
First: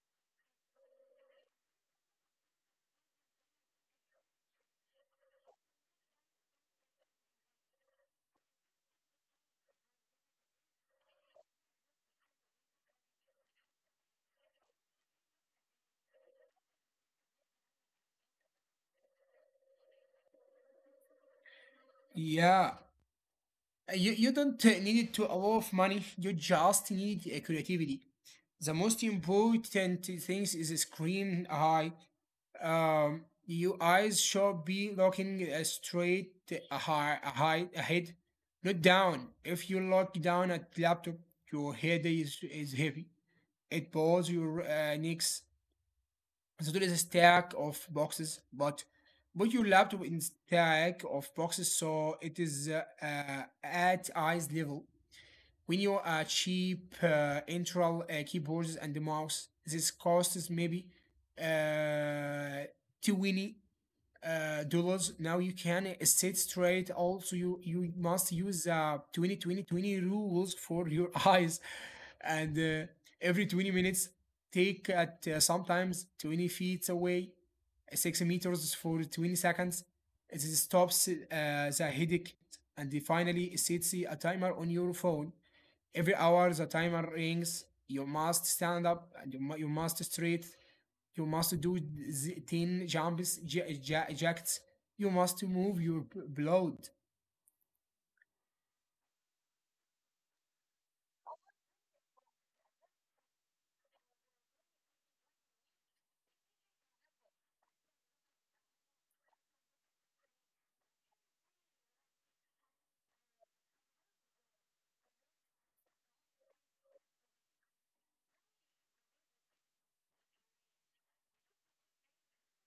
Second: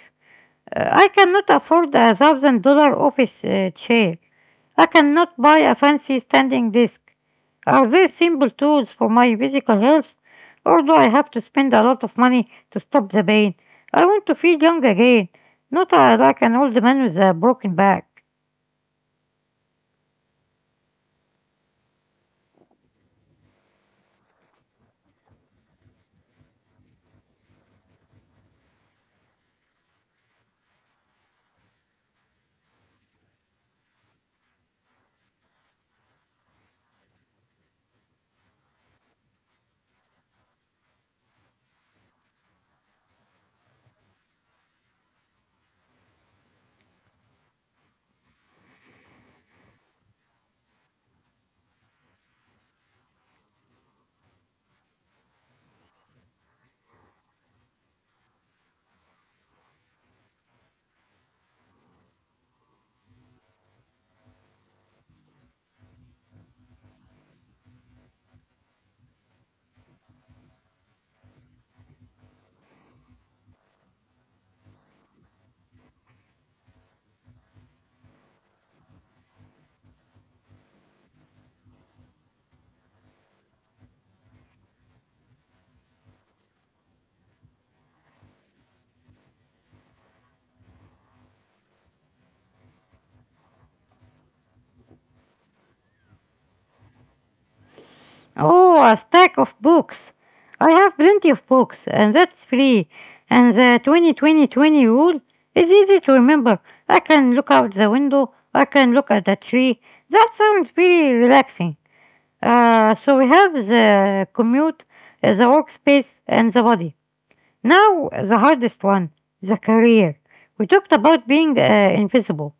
I cannot afford $1,000 office chair. I cannot buy a fancy standing desk. Are there simple tools for my physical health, or do I have to spend a lot of money to stop the pain? I want to feel young again, not like an old man with a broken back. Yeah, you don't need to a lot of money. You just need creativity. The most important things is screen high. Your eyes should be looking straight ahead, not down. If you look down at laptop, your head is heavy. It pulls your necks. So there is a stack of boxes, but put your laptop in stack of boxes so it is at eyes level. When you cheap internal keyboards and the mouse, this costs maybe uh, 20 dollars. Now you can sit straight. Also, you must use 20-20-20 rules for your eyes, and every 20 minutes take at sometimes 20 feet away, 6 meters for 20 seconds. It stops the headache, and finally sets a timer on your phone. Every hour the timer rings. You must stand up and you must straight. You must do 10 jumps, you must move your blood. Oh, a stack of books. I have plenty of books, and that's free. And the 20-20-20 rule is easy to remember. I can look out the window, I can look at the tree. That sounds very relaxing. So we have the commute, the workspace, and the body. Now, the hardest one, the career. We talked about being invisible.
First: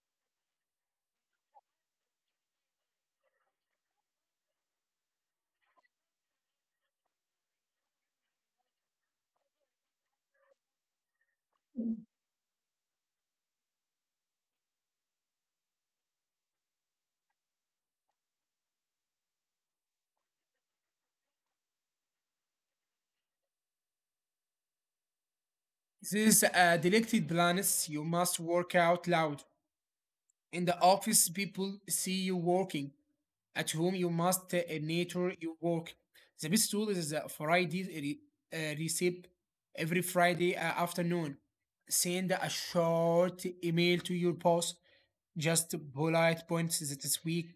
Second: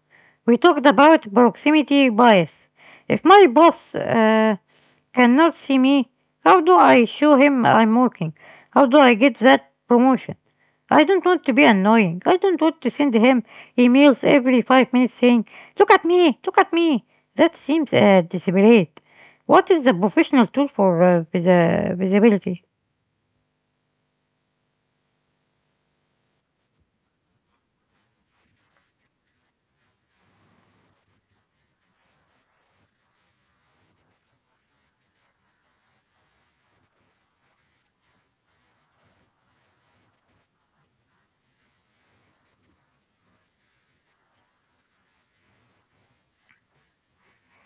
We talked about proximity bias. If my boss cannot see me, how do I show him I'm working? How do I get that promotion? I don't want to be annoying. I don't want to send him emails every 5 minutes saying, "Look at me, look at me." That seems desperate. What is the professional tool for visibility? These deleted planets, you must work out loud. In the office, people see you working. At home, you must nature your work. The best tool is the Friday receipt every Friday afternoon. Send a short email to your boss. Just bullet points this week.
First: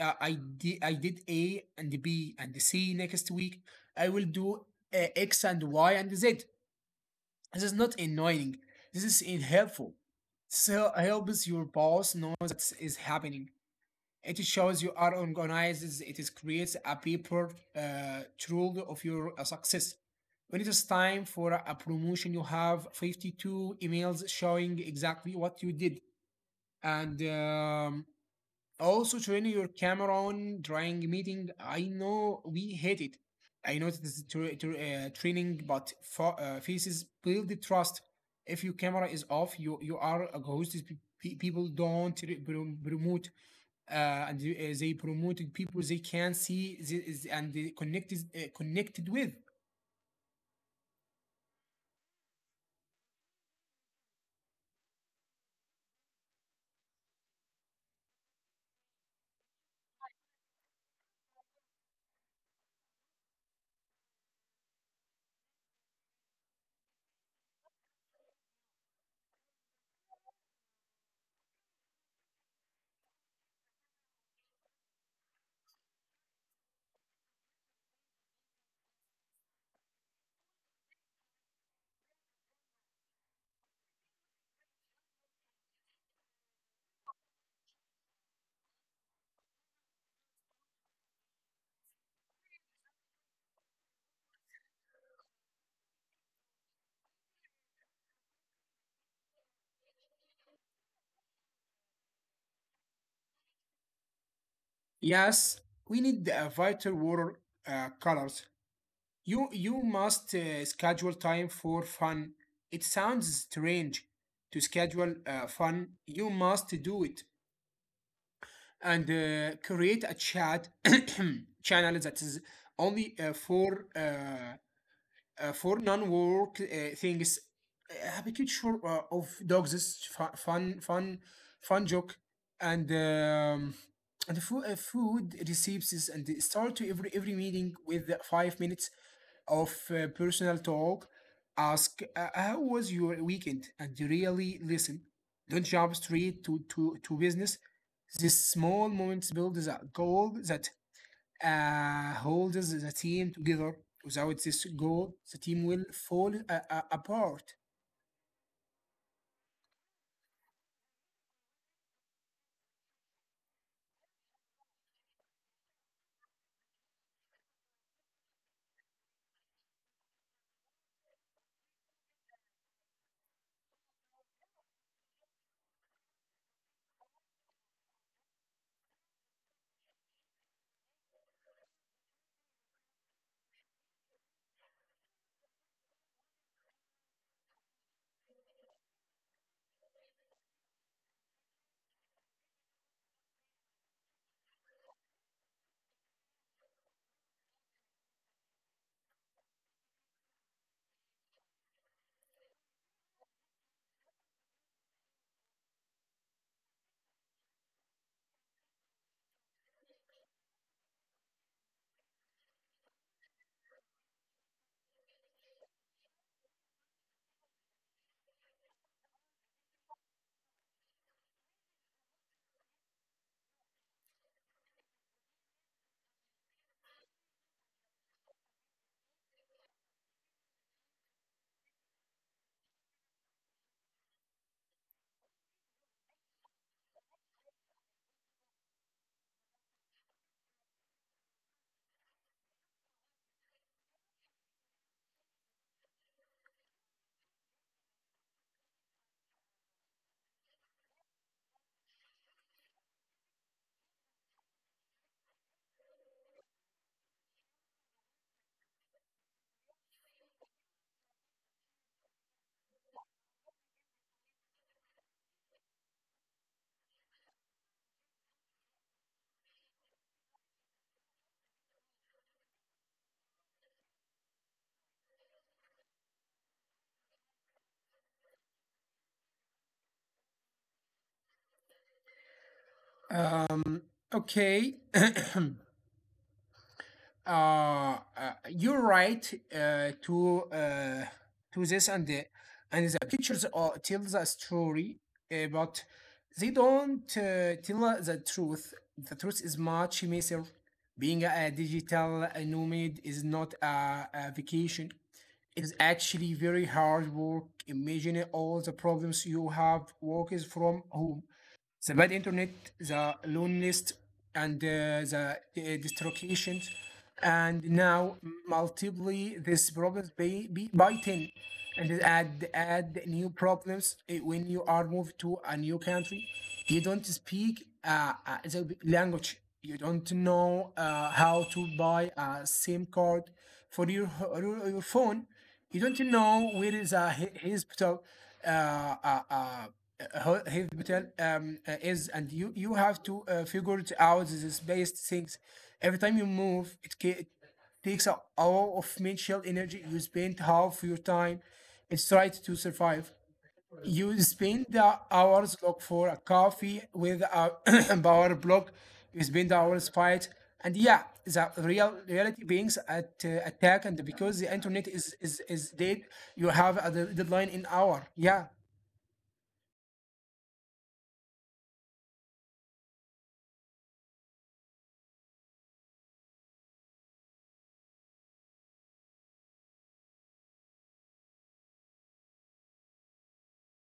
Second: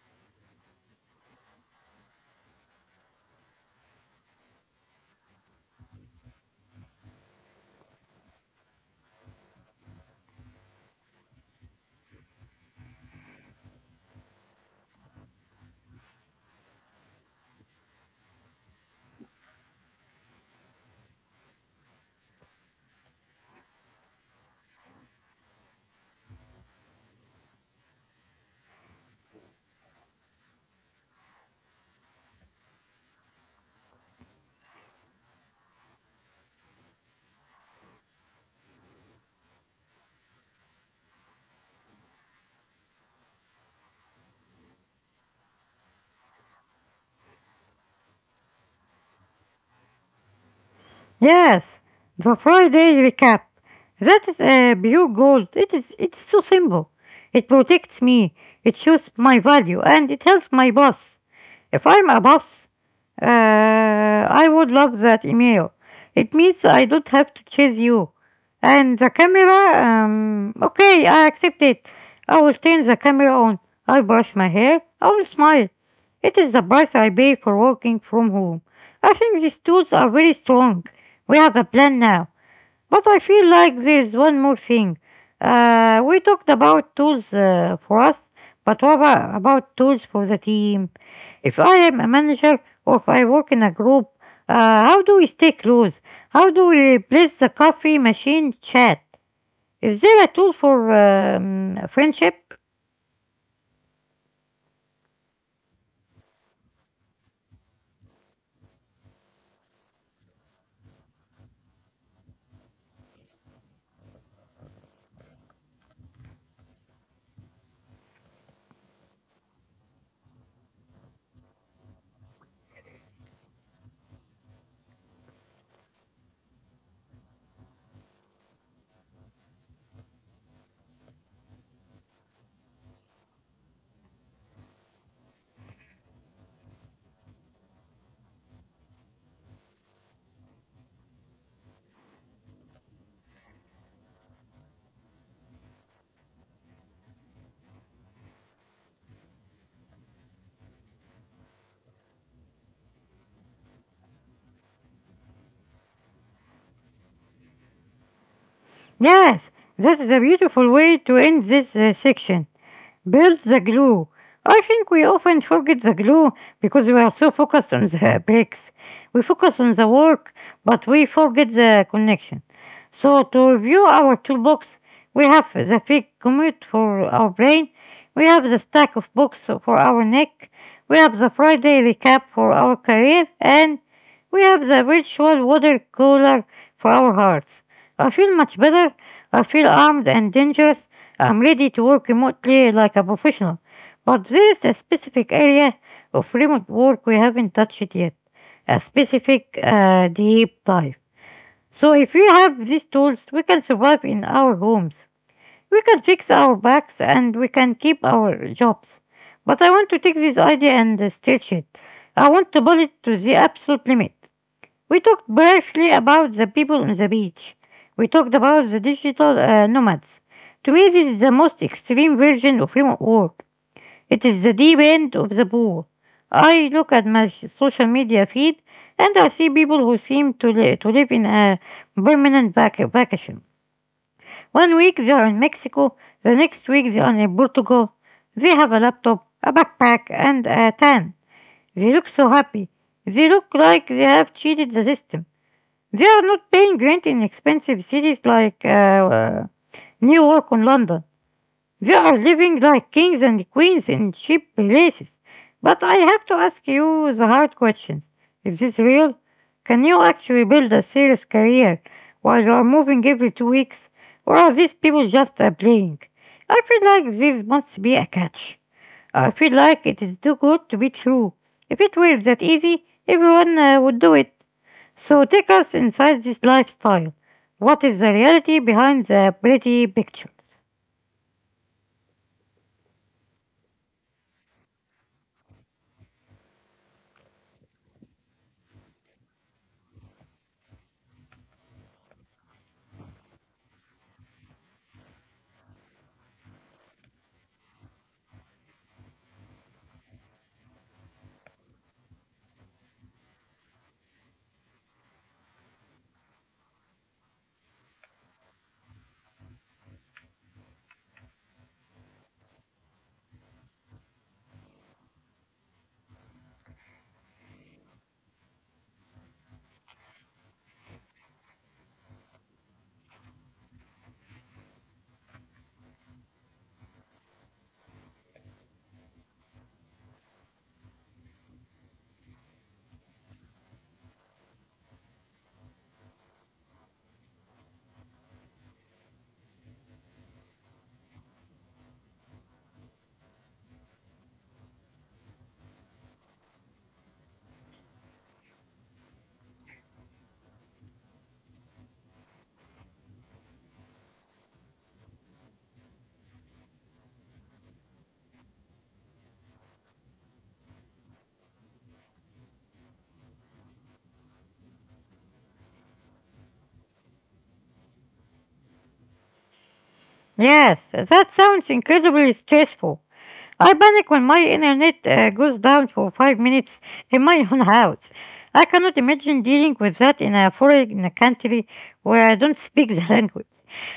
I did A and B and C. Next week, I will do X and Y and Z. This is not annoying. This is in helpful. So it helps your boss know what is happening. It shows you are organized. It is creates a paper trail of your success. When it is time for a promotion, you have 52 emails showing exactly what you did. And Also, turning your camera on during meeting. I know we hate it. I know it is training, but for, faces build the trust. If your camera is off, you are a ghost. People don't uh, they promote people they can see and they connected with. Yes, the Friday recap. That is a pure gold. It's so simple. It protects me. It shows my value, and it helps my boss. If I'm a boss, I would love that email. It means I don't have to chase you. And the camera, okay, I accept it. I will turn the camera on. I brush my hair. I will smile. It is the price I pay for working from home. I think these tools are very strong. We have a plan now, but I feel like there's one more thing. We talked about tools for us, but about tools for the team? If I am a manager or if I work in a group, uh, how do we stay close? How do we replace the coffee machine chat? Is there a tool for friendship? Yes, we need the vital water colors. You must schedule time for fun. It sounds strange to schedule fun. You must do it and create a chat channel that is only for non-work things, have a picture of dogs, fun joke, and food, food recipes, and they start to every meeting with the 5 minutes of personal talk. Ask how was your weekend, and really listen. Don't jump straight to business. This small moments builds a goal that holds the team together. Without this goal, the team will fall apart. Yes, that is a beautiful way to end this section. Build the glue. I think we often forget the glue because we are so focused on the bricks. We focus on the work, but we forget the connection. So, to review our toolbox, we have the fig commute for our brain, we have the stack of books for our neck, we have the Friday recap for our career, and we have the virtual water cooler for our hearts. I feel much better. I feel armed and dangerous. I'm ready to work remotely like a professional, but there is a specific area of remote work we haven't touched yet, a specific deep dive. So if we have these tools, we can survive in our homes. We can fix our backs and we can keep our jobs. But I want to take this idea and stretch it. I want to pull it to the absolute limit. We talked briefly about the people on the beach. We talked about the digital nomads. To me, this is the most extreme version of remote work. It is the deep end of the pool. I look at my social media feed and I see people who seem to live in a permanent vacation. One week they are in Mexico, the next week they are in Portugal. They have a laptop, a backpack, and a tan. They look so happy. They look like they have cheated the system. They are not paying rent in expensive cities like New York or London. They are living like kings and queens in cheap places. But I have to ask you the hard questions. Is this real? Can you actually build a serious career while you are moving every two weeks? Or are these people just playing? I feel like there must be a catch. I feel like it is too good to be true. If it were that easy, everyone would do it. So take us inside this lifestyle. What is the reality behind the pretty picture? Um, okay. uh, uh, you're right to this, and and the pictures are, tell the story but they don't tell the truth. The truth is much messier. Being a digital nomad is not a vacation, it is actually very hard work. Imagine all the problems you have work from home: the bad internet, the loneliness, and the destructions, and now multiply these problems by 10 and add new problems when you are moved to a new country. You don't speak the language, you don't know how to buy a sim card for your phone, you don't know where is a hospital uh, uh, uh, uh, hospital is, and you have to figure it out this based things. Every time you move it takes a hour of mental energy. You spend half your time it's try to survive. You spend the hours look for a coffee with a power block. You spend the hours fight, and yeah, the real reality beings at attack. And because the internet is dead, you have a deadline in hour. Yeah, Yes, that sounds incredibly stressful. I panic when my internet goes down for five minutes in my own house. I cannot imagine dealing with that in a foreign country where I don't speak the language.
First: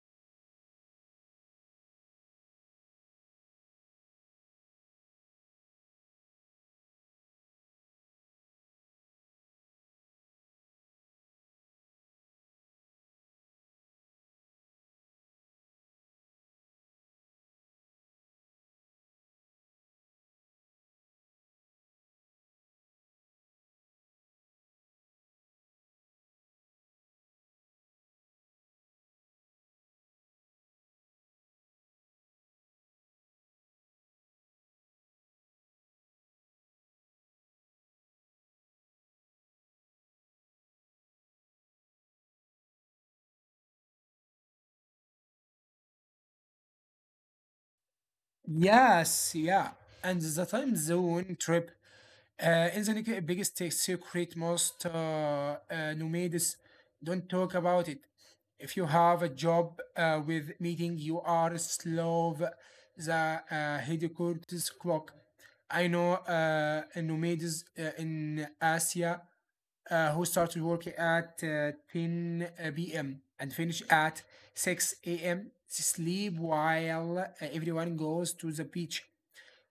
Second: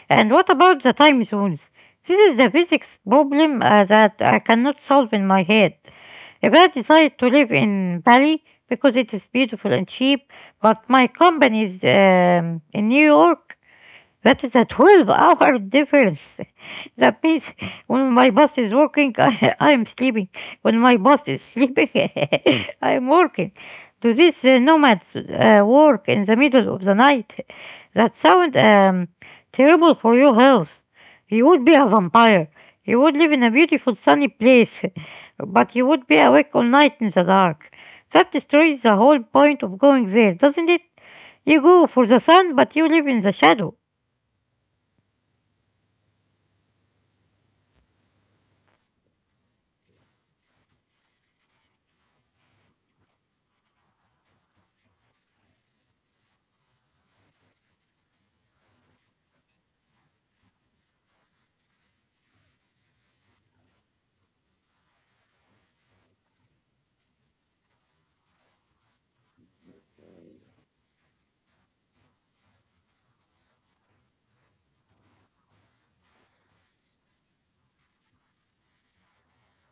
And what about the time zones? This is the physics problem that I cannot solve in my head. If I decide to live in Bali because it is beautiful and cheap, but my company is in New York, that is a 12-hour difference. That means when my boss is working, I am sleeping. When my boss is sleeping, I'm working. Do these nomads work in the middle of the night? That sounds terrible for your health. You would be a vampire. You would live in a beautiful sunny place, but you would be awake all night in the dark. That destroys the whole point of going there, doesn't it? You go for the sun, but you live in the shadow. yes, yeah. And the time zone trip is the biggest secret most nomads don't talk about it. If you have a job with meeting, you are slow the headquarters clock. I know nomads in Asia who started work at 10 p.m. and finish at 6 a.m. Sleep while everyone goes to the beach.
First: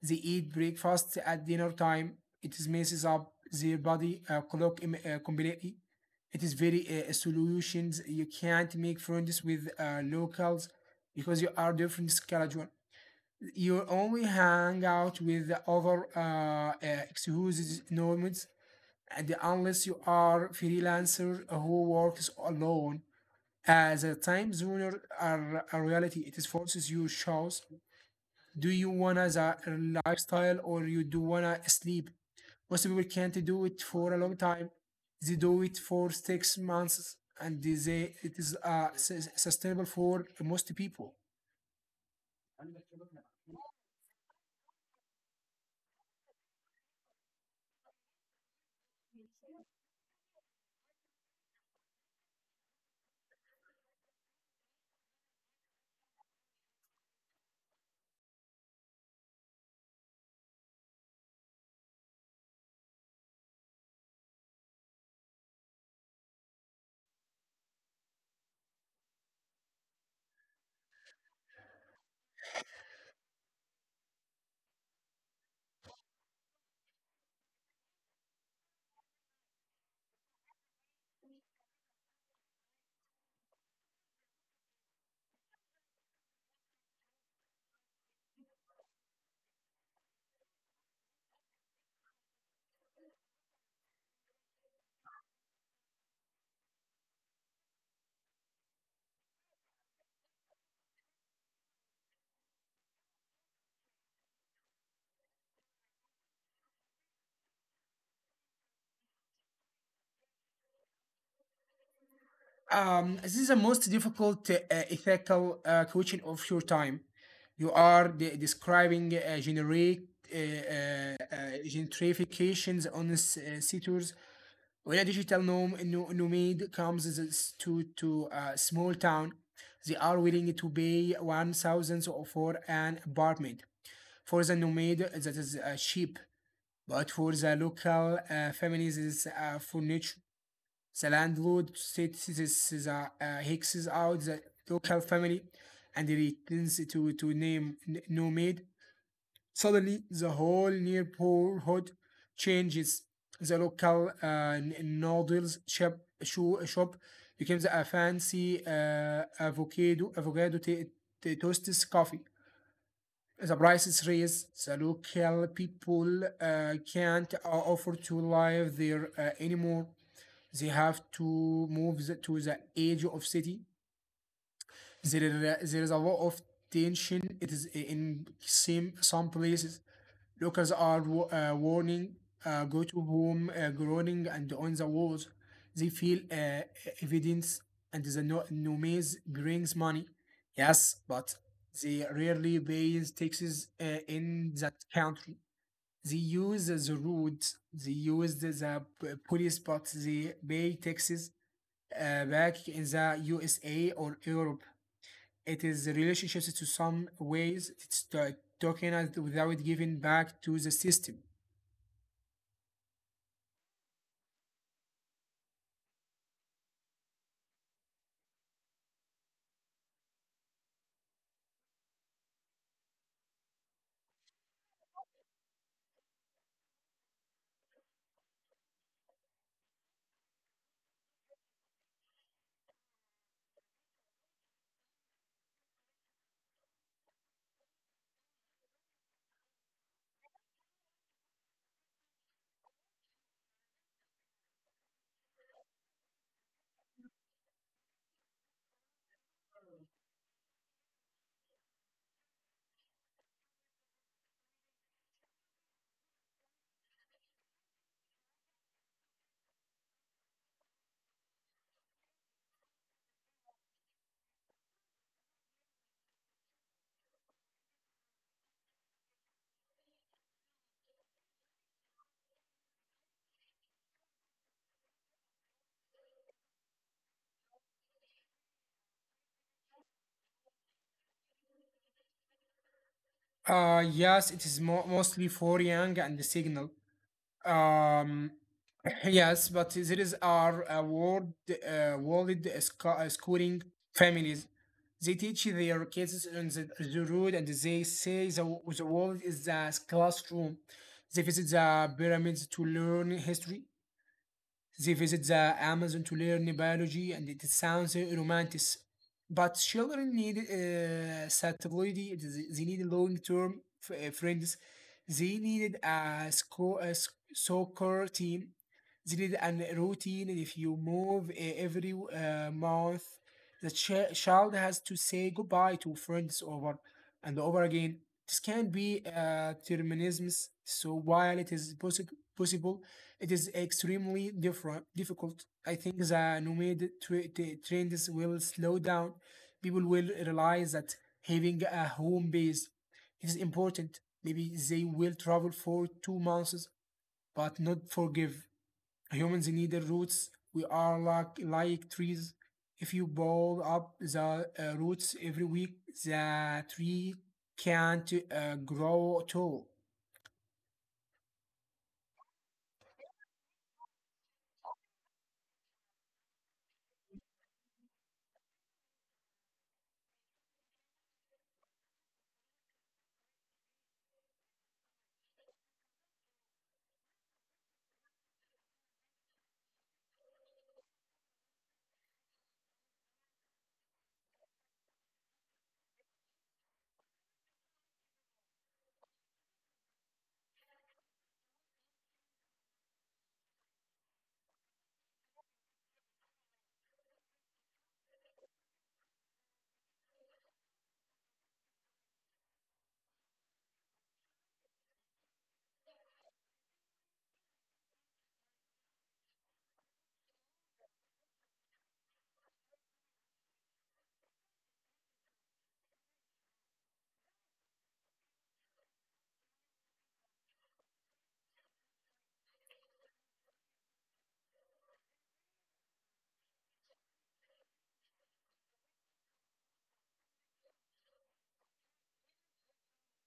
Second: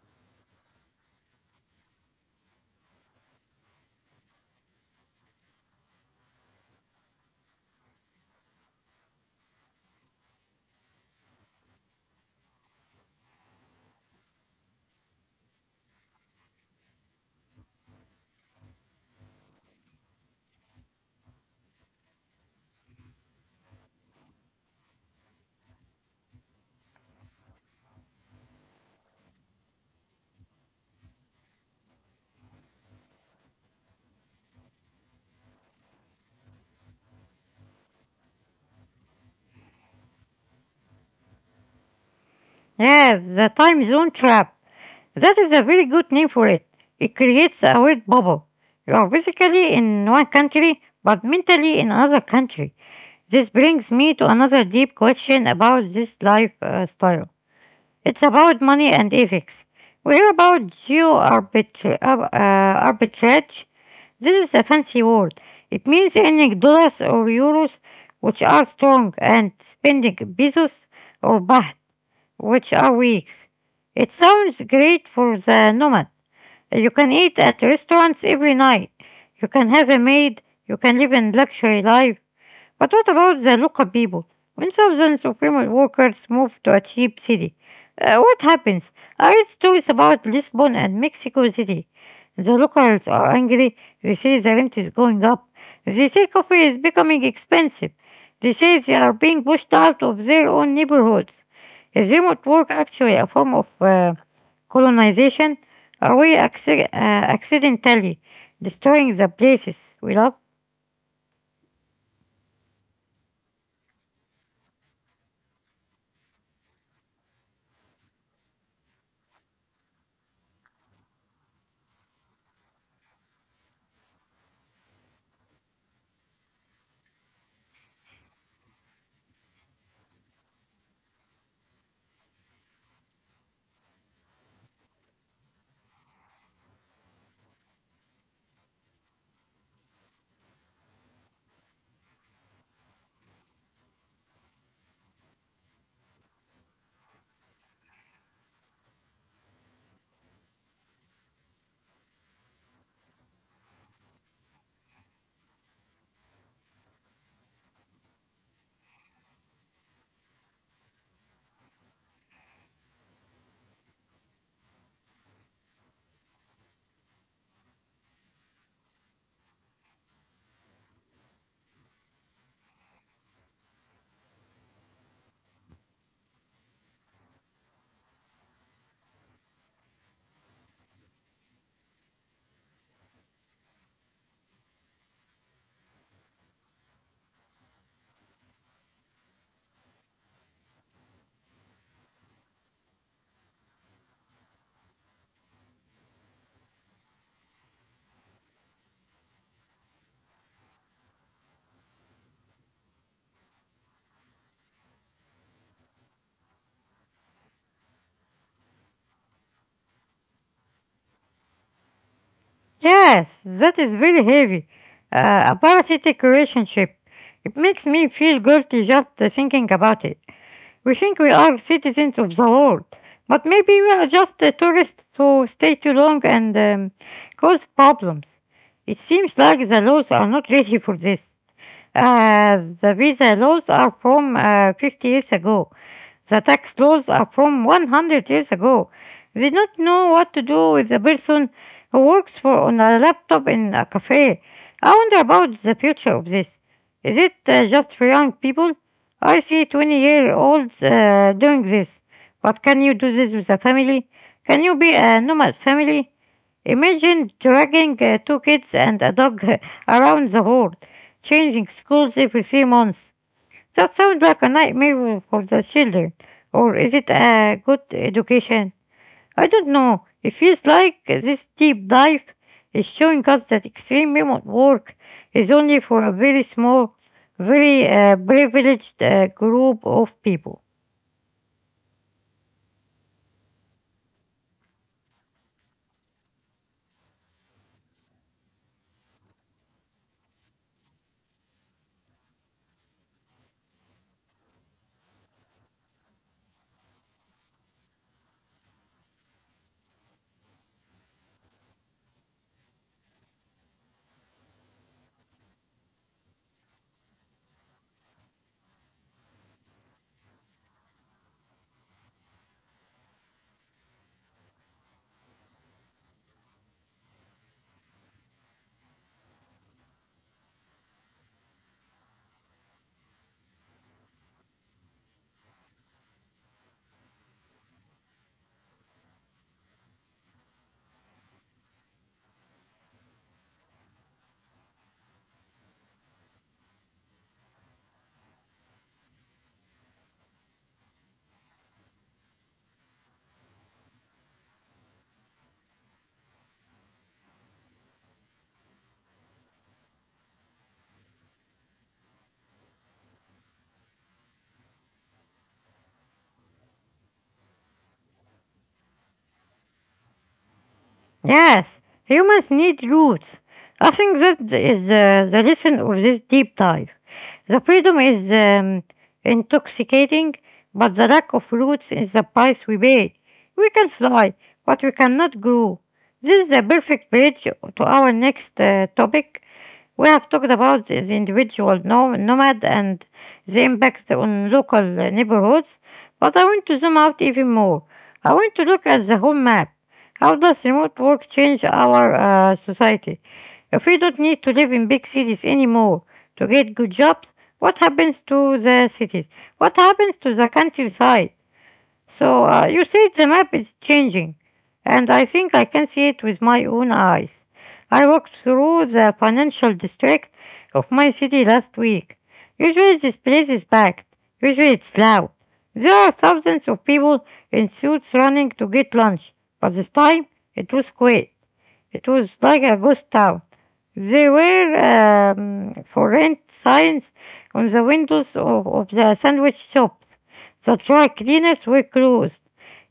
They eat breakfast at dinner time. It is messes up their body clock completely. It is very solutions. You can't make friends with locals because you are different schedule. You only hang out with the other excuses, norms, and unless you are freelancer who works alone as a time zoner are a reality. It is forces you shows do you wanna the lifestyle or you do wanna sleep. Most people can't do it for a long time. They do it for 6 months and they it is sustainable for most people. Yes, the time zone trap. That is a very good name for it. It creates a weird bubble. You are physically in one country, but mentally in another country. This brings me to another deep question about this lifestyle. It's about money and ethics. We're about geo-arbitrage. Arbitrage. This is a fancy word. It means earning dollars or euros, which are strong, and spending pesos or baht, which are weeks. It sounds great for the nomad. You can eat at restaurants every night. You can have a maid. You can live in luxury life. But what about the local people? When thousands of female workers move to a cheap city, what happens? I read stories about Lisbon and Mexico City. The locals are angry. They say the rent is going up. They say coffee is becoming expensive. They say they are being pushed out of their own neighborhoods. Is remote work actually a form of colonization? Are we accidentally destroying the places we love? This is the most difficult ethical question of your time. You are describing generic uh, uh, uh, gentrifications on sectors. When a digital nomad comes to a small town, they are willing to pay 1,000 for an apartment. For the nomad, that is cheap, but for the local families, is furniture. The landlord states Hicks out the local family and returns to name Nomad. Suddenly, the whole neighborhood changes. The local noodles shop, shop becomes a fancy avocado toasts coffee. The prices raise. The local people can't afford to live there anymore. They have to move the, to the edge of city. There is a lot of tension. It is in same, some places. Locals are warning, go to home, groaning, and on the walls. They feel evidence, and the nomads brings money. Yes, but they rarely pay taxes in that country. They use the roads, they use the police, but they pay taxes back in the USA or Europe. It is relationships to some ways it's tokenized without giving back to the system. Yes, that is very heavy. A parasitic relationship. It makes me feel guilty just thinking about it. We think we are citizens of the world, but maybe we are just tourists who stay too long and cause problems. It seems like the laws are not ready for this. The visa laws are from 50 years ago. The tax laws are from 100 years ago. They don't know what to do with a person who works for on a laptop in a cafe. I wonder about the future of this. Is it just for young people? I see 20-year-olds doing this. But can you do this with a family? Can you be a nomad family? Imagine dragging two kids and a dog around the world, changing schools every three months. That sounds like a nightmare for the children. Or is it a good education? I don't know. It feels like this deep dive is showing us that extreme remote work is only for a very small, very privileged group of people. Yes, it is mostly for Yang and the signal. Um, yes, but there is our world schooling families. They teach their kids on the road, and they say the world is a classroom. They visit the pyramids to learn history. They visit the Amazon to learn biology, and it sounds romantic. But children need stability. They need long-term friends. They needed a, sco- a s- soccer team. They need a routine. And if you move every month, the child has to say goodbye to friends over and over again. This can be determinism. So while it is possible, it is extremely difficult. I think the nomad trends will slow down. People will realize that having a home base is important. Maybe they will travel for 2 months, but not forgive. Humans need the roots. We are like trees. If you bowl up the roots every week, the tree can't grow tall. Yes, humans need roots. I think that is the lesson of this deep dive. The freedom is intoxicating, but the lack of roots is the price we pay. We can fly, but we cannot grow. This is a perfect bridge to our next topic. We have talked about the individual nomad and the impact on local neighborhoods, but I want to zoom out even more. I want to look at the whole map. How does remote work change our society? If we don't need to live in big cities anymore to get good jobs, what happens to the cities? What happens to the countryside? So you said the map is changing, and I think I can see it with my own eyes. I walked through the financial district of my city last week. Usually this place is packed. Usually it's loud. There are thousands of people in suits running to get lunch, but this time it was quiet. It was like a ghost town. There were for rent signs on the windows of the sandwich shop, the dry cleaners were closed.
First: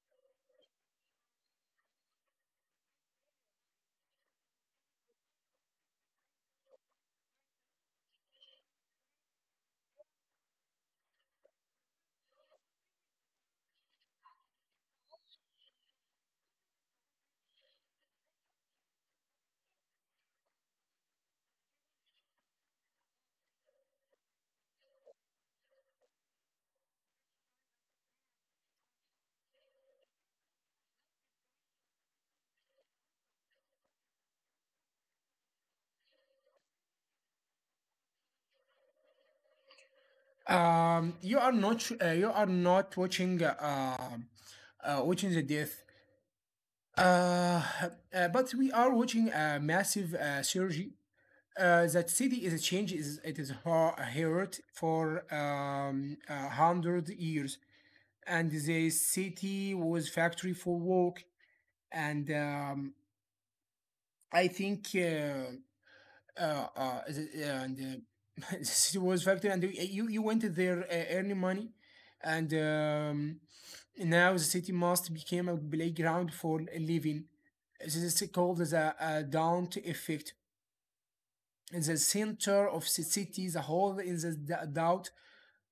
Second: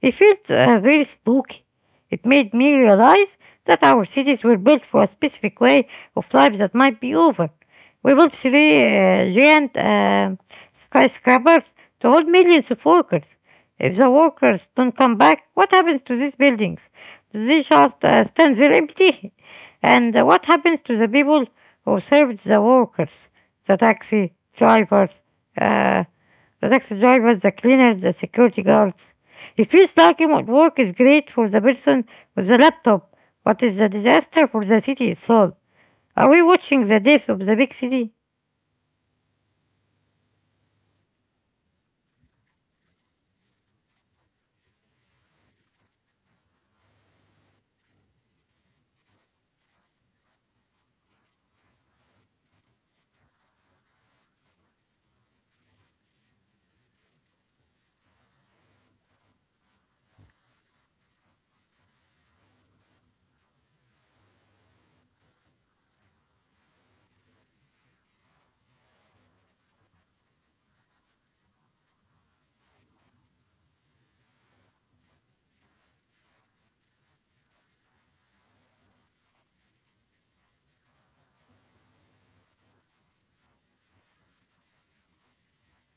It felt very spooky. It made me realize that our cities were built for a specific way of life that might be over. We built three giant skyscrapers to hold millions of workers. If the workers don't come back, what happens to these buildings? Do they just stand there empty? And what happens to the people who served the workers? The taxi drivers, uh, the taxi drivers, the cleaners, the security guards. It feels like remote work is great for the person with the laptop, but it's a disaster for the city itself. Are we watching the death of the big city? You are not you are not watching watching the death, uh, but we are watching a massive surgery. That city is a change. Is it is hurt for 100 years, and the city was factory for work. And I think. Is it- yeah, and uh, it was factory, and you went there earning money, and now the city must became a playground for living. This is called the Daunt effect. In the center of the city, the whole in the doubt,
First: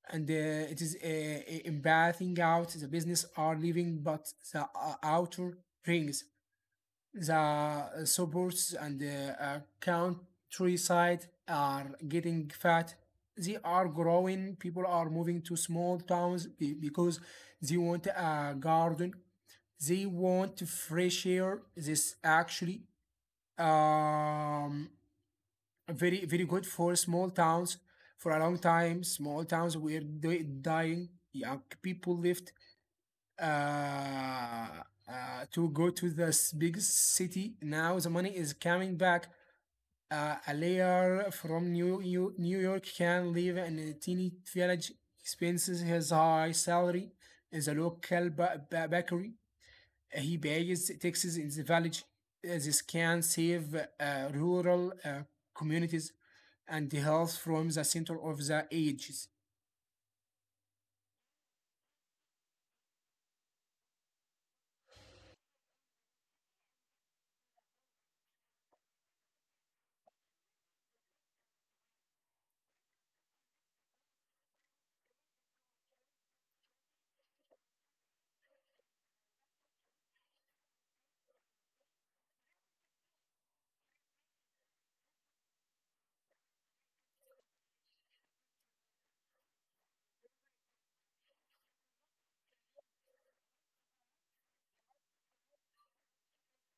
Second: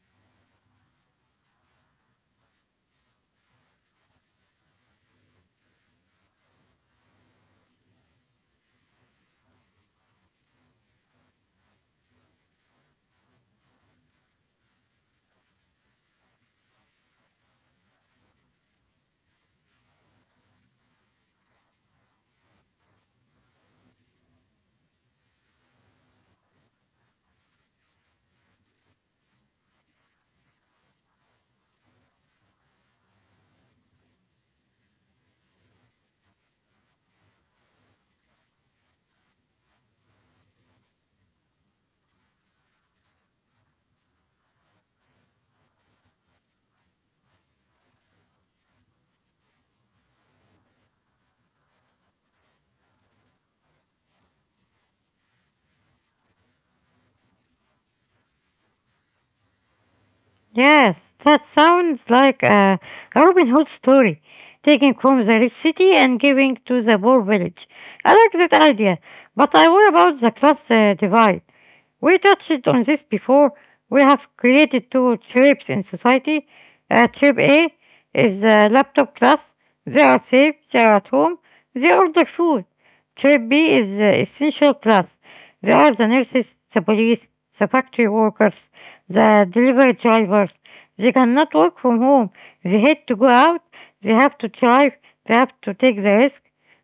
and it is embathing out. The business are living, but the outer rings. The suburbs and the countryside are getting fat. They are growing. People are moving to small towns because they want a garden. They want fresh air. This actually um, very very good for small towns. For a long time, small towns were dying. Young people left uh, to go to this big city. Now the money is coming back. A layer from New York can live in a teeny village. Expenses his high salary in the local bakery. He pays taxes in the village. This can save rural communities and health from the center of the ages. Yes, that sounds like a Robin Hood story, taking from the rich city and giving to the poor village. I like that idea, but I worry about the class divide. We touched on this before. We have created two tribes in society. Tribe A is the laptop class. They are safe, they are at home, they order food. Tribe B is the essential class. They are the nurses, the police, the factory workers, the delivery drivers. They cannot work from home. They had to go out. They have to drive. They have to take the risk.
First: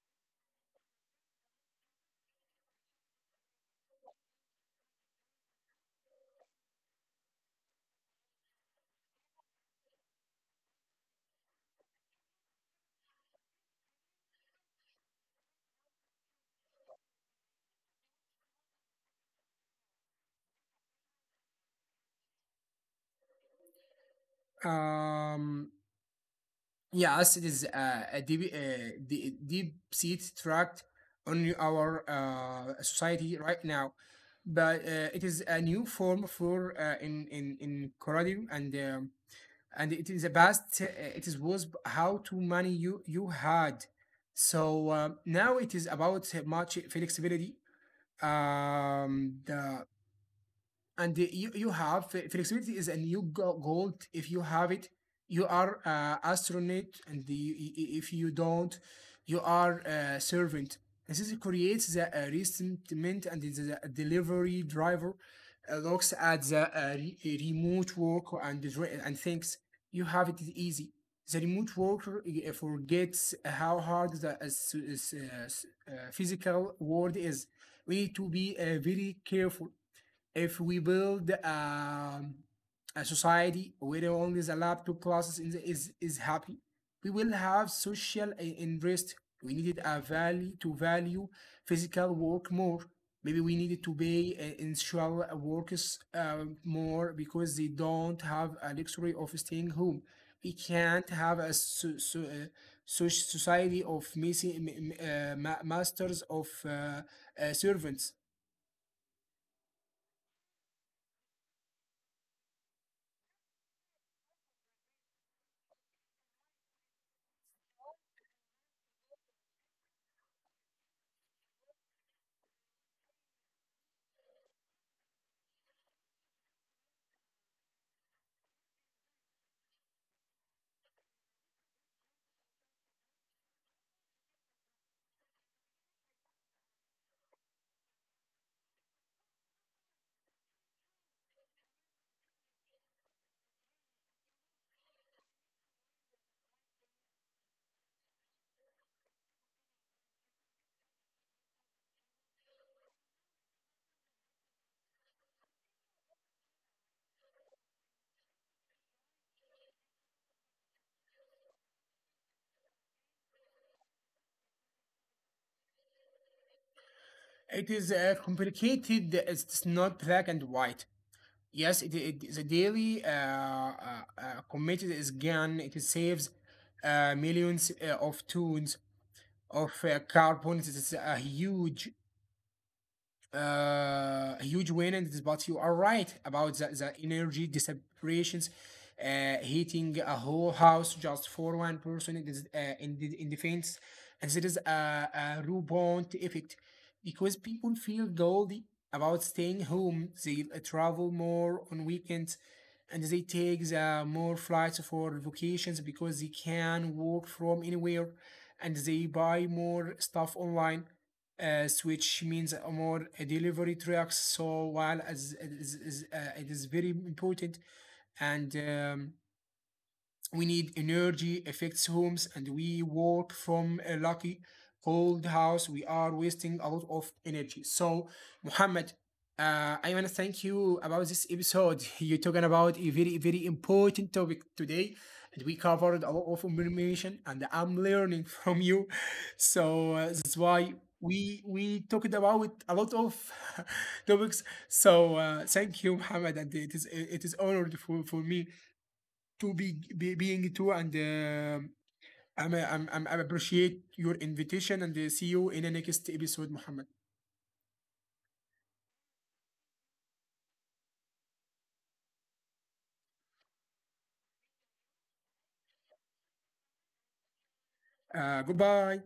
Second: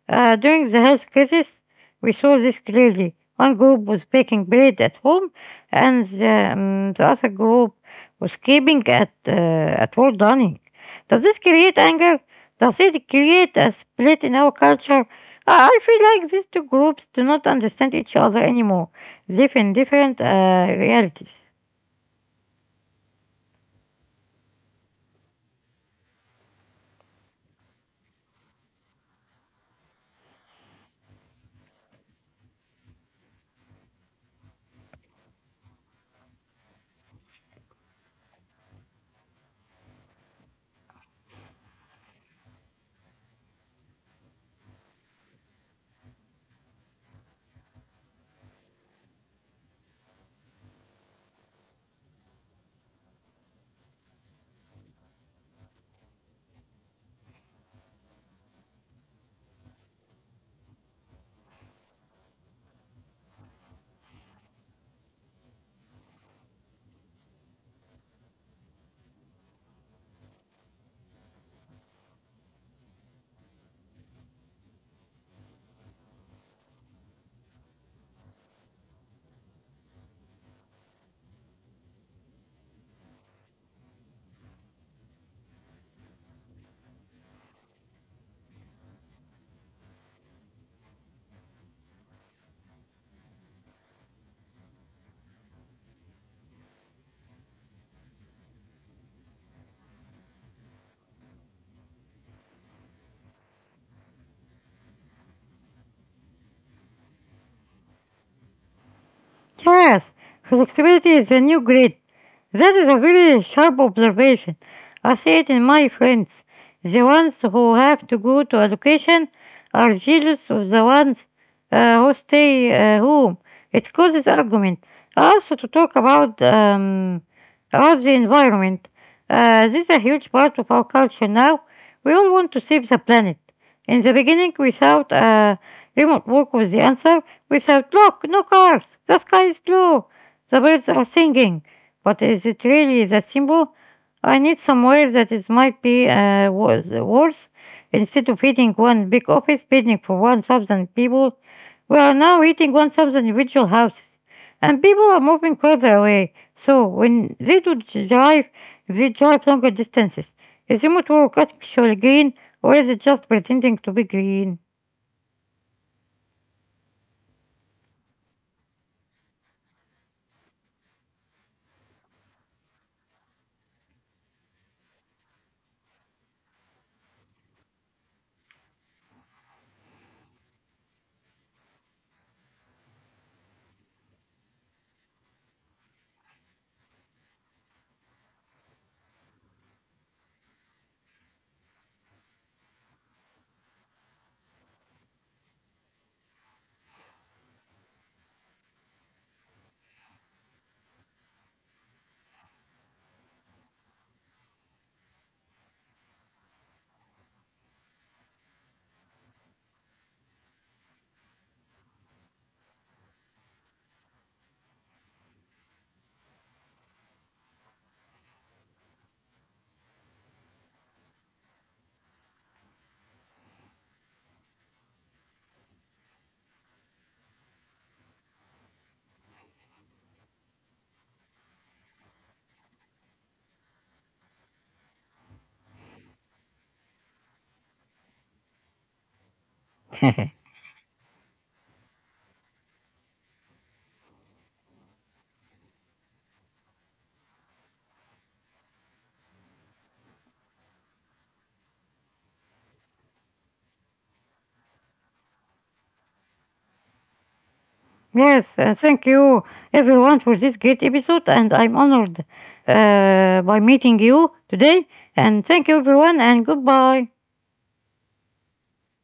During the health crisis, we saw this clearly. One group was baking bread at home, and the other group was keeping at work dining. Does this create anger? Does it create a split in our culture? I feel like these two groups do not understand each other anymore. They Live in different realities. Um, Yes, it is a deep, deep seat tract on our society right now, but it is a new form for in Coradium, and it is a past. It is was how too many you had, so now it is about much flexibility. The And you have flexibility is a new gold. If you have it, you are astronaut, and the, if you don't, you are a servant. And this creates the resentment, and the delivery driver looks at the remote work and thinks you have it easy. The remote worker forgets how hard the uh, physical world is. We need to be very careful. If we build a society where only the lab two classes in the, is happy, we will have social unrest. We needed a value to value physical work more. Maybe we needed to pay initial workers more because they don't have a luxury of staying home. We can't have a society of messy, masters of servants. Yes, flexibility is the new grid. That is a very sharp observation. I see it in my friends. The ones who have to go to education are jealous of the ones who stay home. It causes argument. Also, to talk about the environment. This is a huge part of our culture now. We all want to save the planet. In the beginning, we thought remote work was the answer. Without shout, look, no cars, the sky is blue, the birds are singing. But is it really that simple? I need somewhere that is might be worse. Instead of hitting one big office building for 1,000 people, we are now hitting 1,000 individual houses. And people are moving further away. So when they do drive, they drive longer distances. Is remote work actually green or is it just pretending to be green? It is complicated. It's not black and white. Yes, it the daily uh, committed is gone. It saves millions of tons of carbon. It is uh, a huge win in this, but you are right about the energy separations, hitting a whole house just for one person in, this, in defense. And there is a rebound effect because people feel guilty about staying home. They travel more on weekends, and they take the more flights for vacations because they can work from anywhere, and they buy more stuff online as which means a more a delivery trucks. So while as it it is very important, and we need energy effects homes, and we work from a lucky cold house we are wasting a lot of energy. So Muhammad, I want to thank you about this episode you're talking about a very very important topic today, and we covered a lot of information, and I'm learning from you so that's why we talked about a lot of topics. So thank you Muhammad, and it is honored for me to be being too, and I appreciate your invitation, and see you in the next episode, Muhammad. Yes, thank you everyone for this great episode, and I'm honored by meeting you today. And thank you everyone, and goodbye. Goodbye.